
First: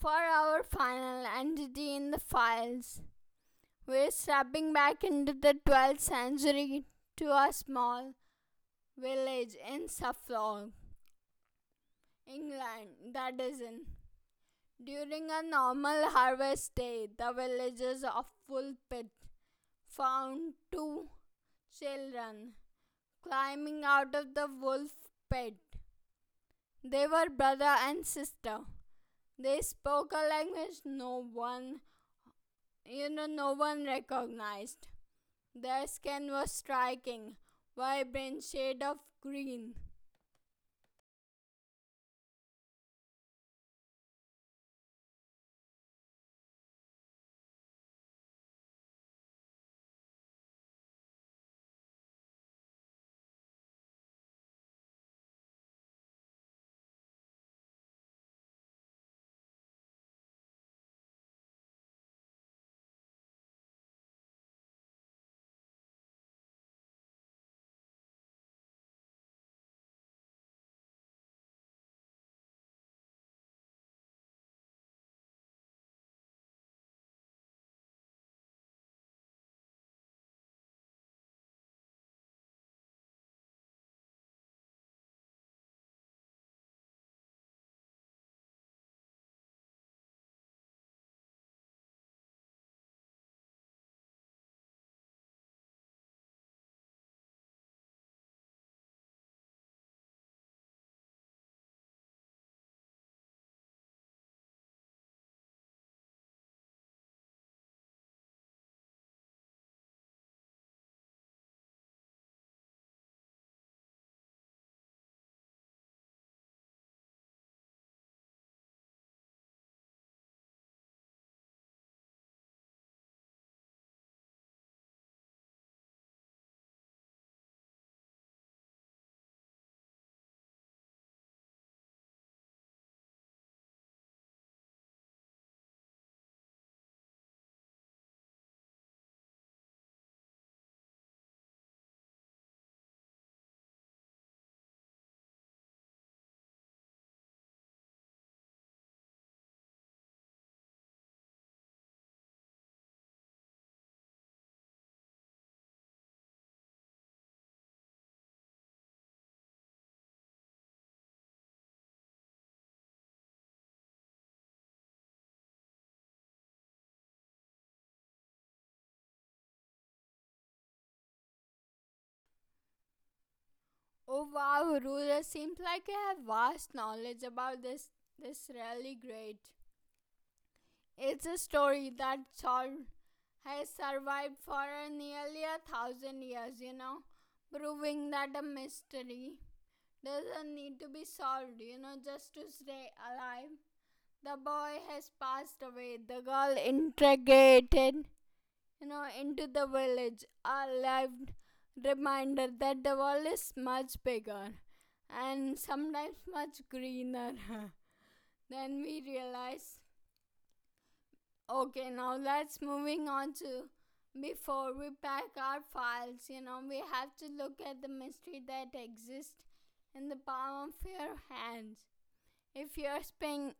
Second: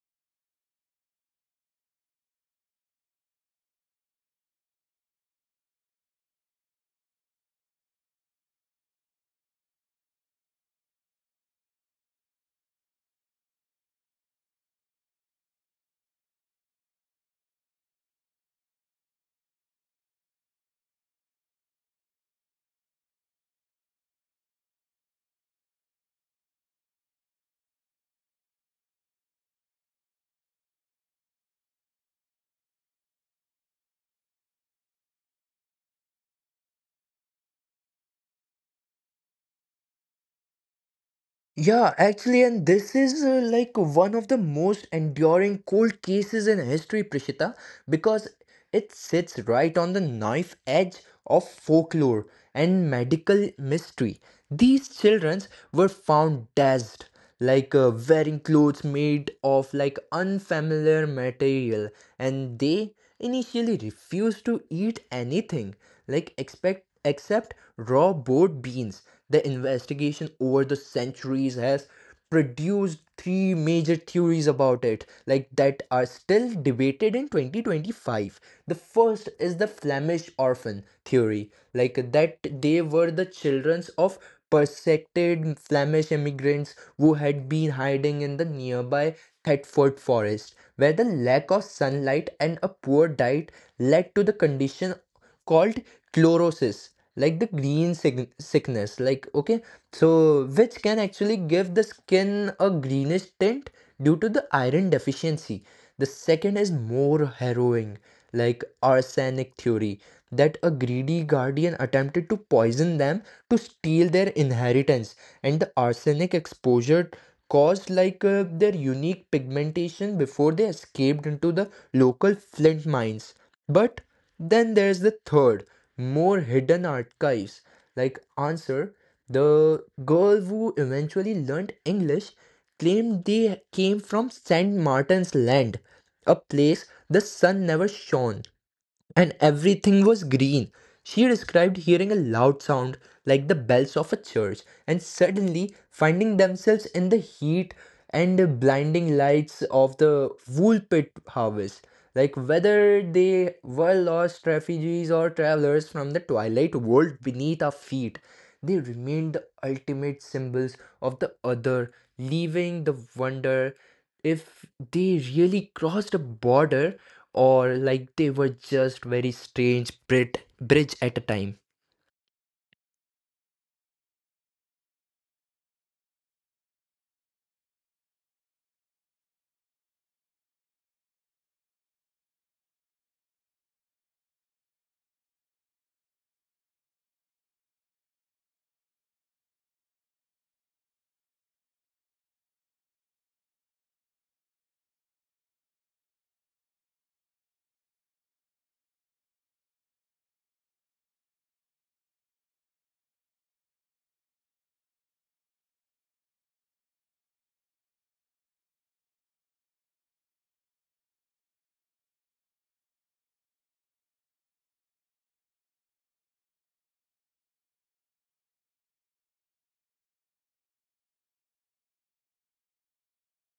For our final entity in the files, we're stepping back into the 12th century to a small village in Suffolk, England, that is in. During a normal harvest day, the villagers of Woolpit found two children climbing out of the wolf pit. They were brother and sister. They spoke a language no one recognized. Their skin was striking, vibrant shade of green. Yeah, actually, and this is one of the most enduring cold cases in history, Prishita, because it sits right on the knife edge of folklore and medical mystery. These children were found dazed, wearing clothes made of unfamiliar material, and they initially refused to eat anything, like expect except raw boiled beans. The investigation over the centuries has produced three major theories about it, that are still debated in 2025. The first is the Flemish orphan theory, that they were the children of persecuted Flemish immigrants who had been hiding in the nearby Thetford Forest, where the lack of sunlight and a poor diet led to the condition called chlorosis, the green sickness, which can actually give the skin a greenish tint due to the iron deficiency. The second is more harrowing, arsenic theory, that a greedy guardian attempted to poison them to steal their inheritance, and the arsenic exposure caused their unique pigmentation before they escaped into the local flint mines. But then there's the third, more hidden archives. Answer, the girl who eventually learned English claimed they came from Saint Martin's Land, a place the sun never shone and everything was green. She described hearing a loud sound like the bells of a church, and suddenly finding themselves in the heat and the blinding lights of the wool pit harvest. Whether they were lost refugees or travelers from the twilight world beneath our feet, they remained the ultimate symbols of the other, leaving the wonder if they really crossed a border, or they were just very strange, bridge at a time. Oh wow, Ruler seems like you have vast knowledge about this. This really great. It's a story that has survived for nearly a thousand years, proving that a mystery doesn't need to be solved, just to stay alive. The boy has passed away, the girl integrated, into the village. A lived reminder that the world is much bigger and sometimes much greener than we realize. Okay, now let's moving on to before we pack our files, we have to look at the mystery that exists in the palm of your hands. If you're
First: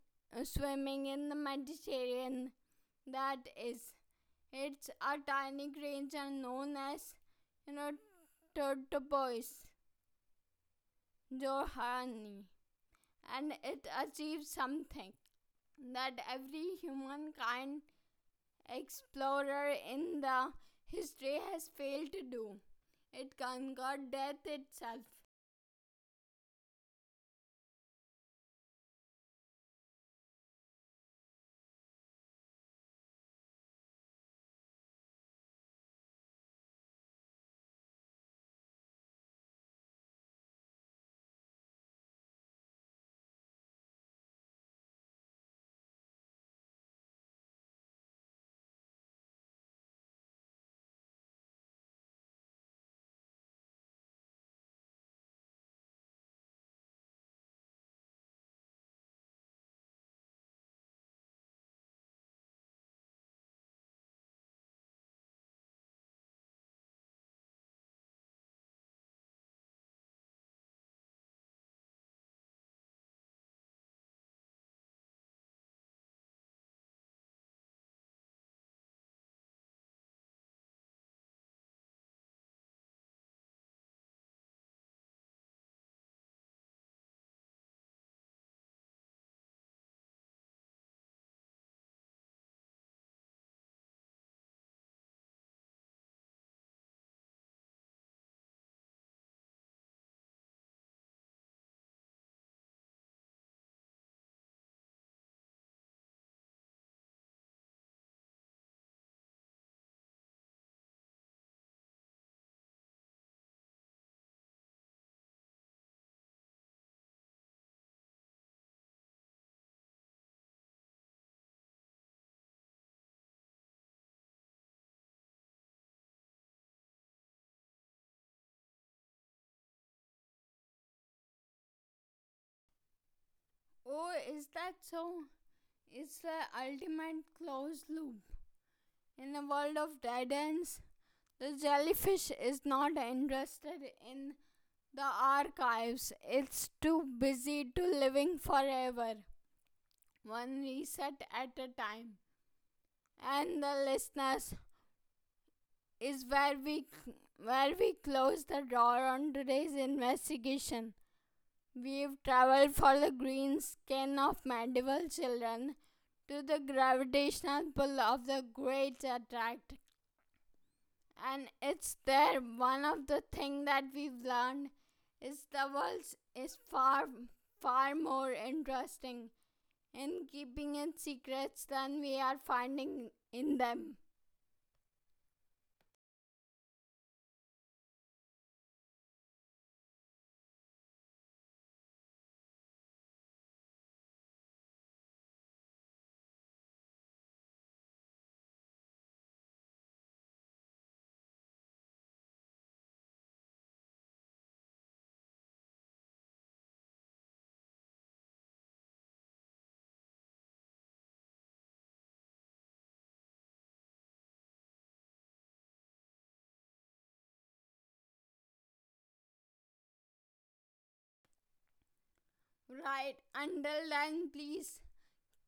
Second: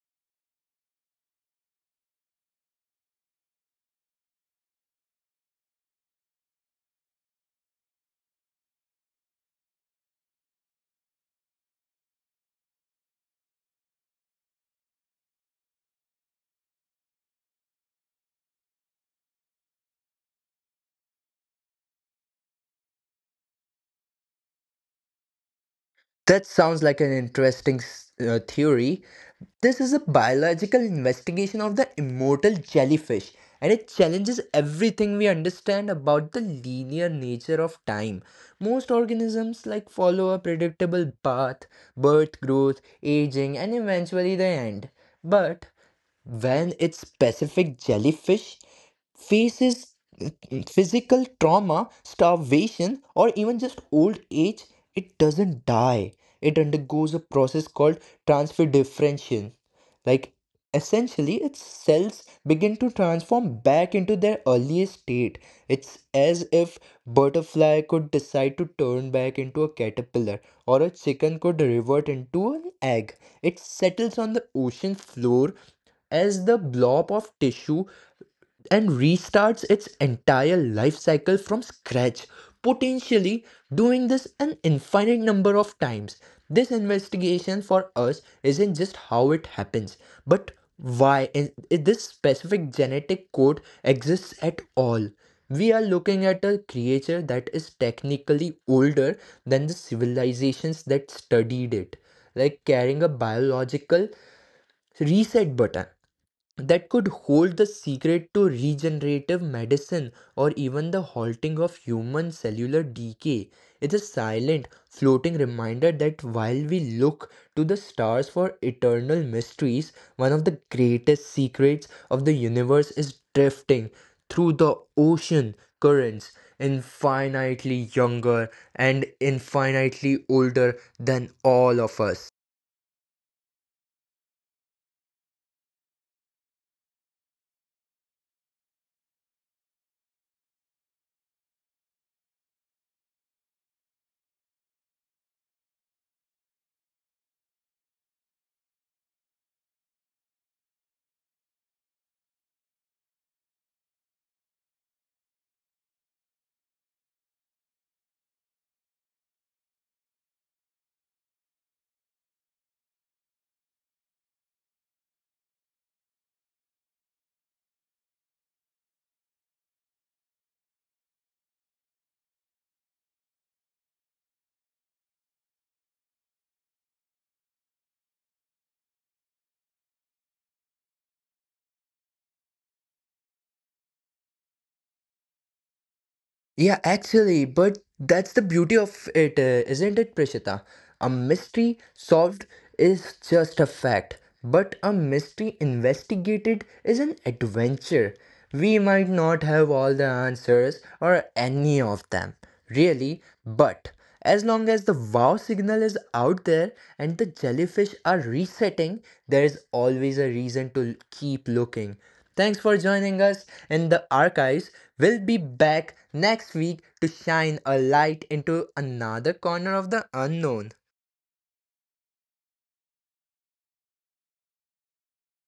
swimming in the Mediterranean, that is, it's a tiny creature known as, you know, tortoise, Johanni, and it achieves something that every humankind explorer in the history has failed to do. It conquered death itself. That sounds like an interesting theory. This is a biological investigation of the immortal jellyfish, and it challenges everything we understand about the linear nature of time. Most organisms follow a predictable path: birth, growth, aging, and eventually the end. But when its specific jellyfish faces physical trauma, starvation, or even just old age, it doesn't die. It undergoes a process called transfer differentiation. Like, Essentially, its cells begin to transform back into their earliest state. It's as if butterfly could decide to turn back into a caterpillar, or a chicken could revert into an egg. It settles on the ocean floor as the blob of tissue and restarts its entire life cycle from scratch, potentially doing this an infinite number of times. This investigation for us isn't just how it happens, but why if this specific genetic code exists at all. We are looking at a creature that is technically older than the civilizations that studied it, carrying a biological reset button that could hold the secret to regenerative medicine or even the halting of human cellular decay. It's a silent, floating reminder that while we look to the stars for eternal mysteries, one of the greatest secrets of the universe is drifting through the ocean currents, infinitely younger and infinitely older than all of us. Oh, is that so? It's the ultimate closed loop. In a world of dead ends, the jellyfish is not interested in the archives. It's too busy to living forever. One reset at a time. And the listeners is where we close the door on today's investigation. We've traveled for the green skin of medieval children to the gravitational pull of the great attract and it's there. One of the thing that we've learned is the world is far far more interesting in keeping its secrets than we are finding in them. Yeah, actually, but that's the beauty of it, isn't it, Prishita? A mystery solved is just a fact, but a mystery investigated is an adventure. We might not have all the answers, or any of them, really, but as long as the wow signal is out there and the jellyfish are resetting, there is always a reason to keep looking. Thanks for joining us in the archives. We'll be back next week to shine a light into another corner of the unknown. Right. Until then, please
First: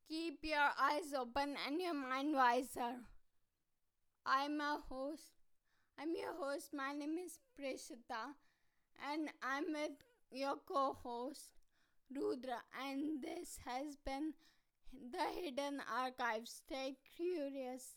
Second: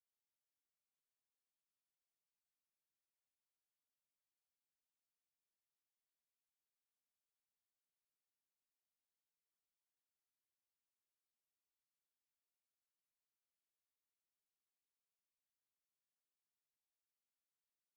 keep your eyes open and your mind wiser. I'm a host. I'm your host. My name is Preshita, and I'm with your co-host Rudra, and this has been the Hidden Archives. Stay curious.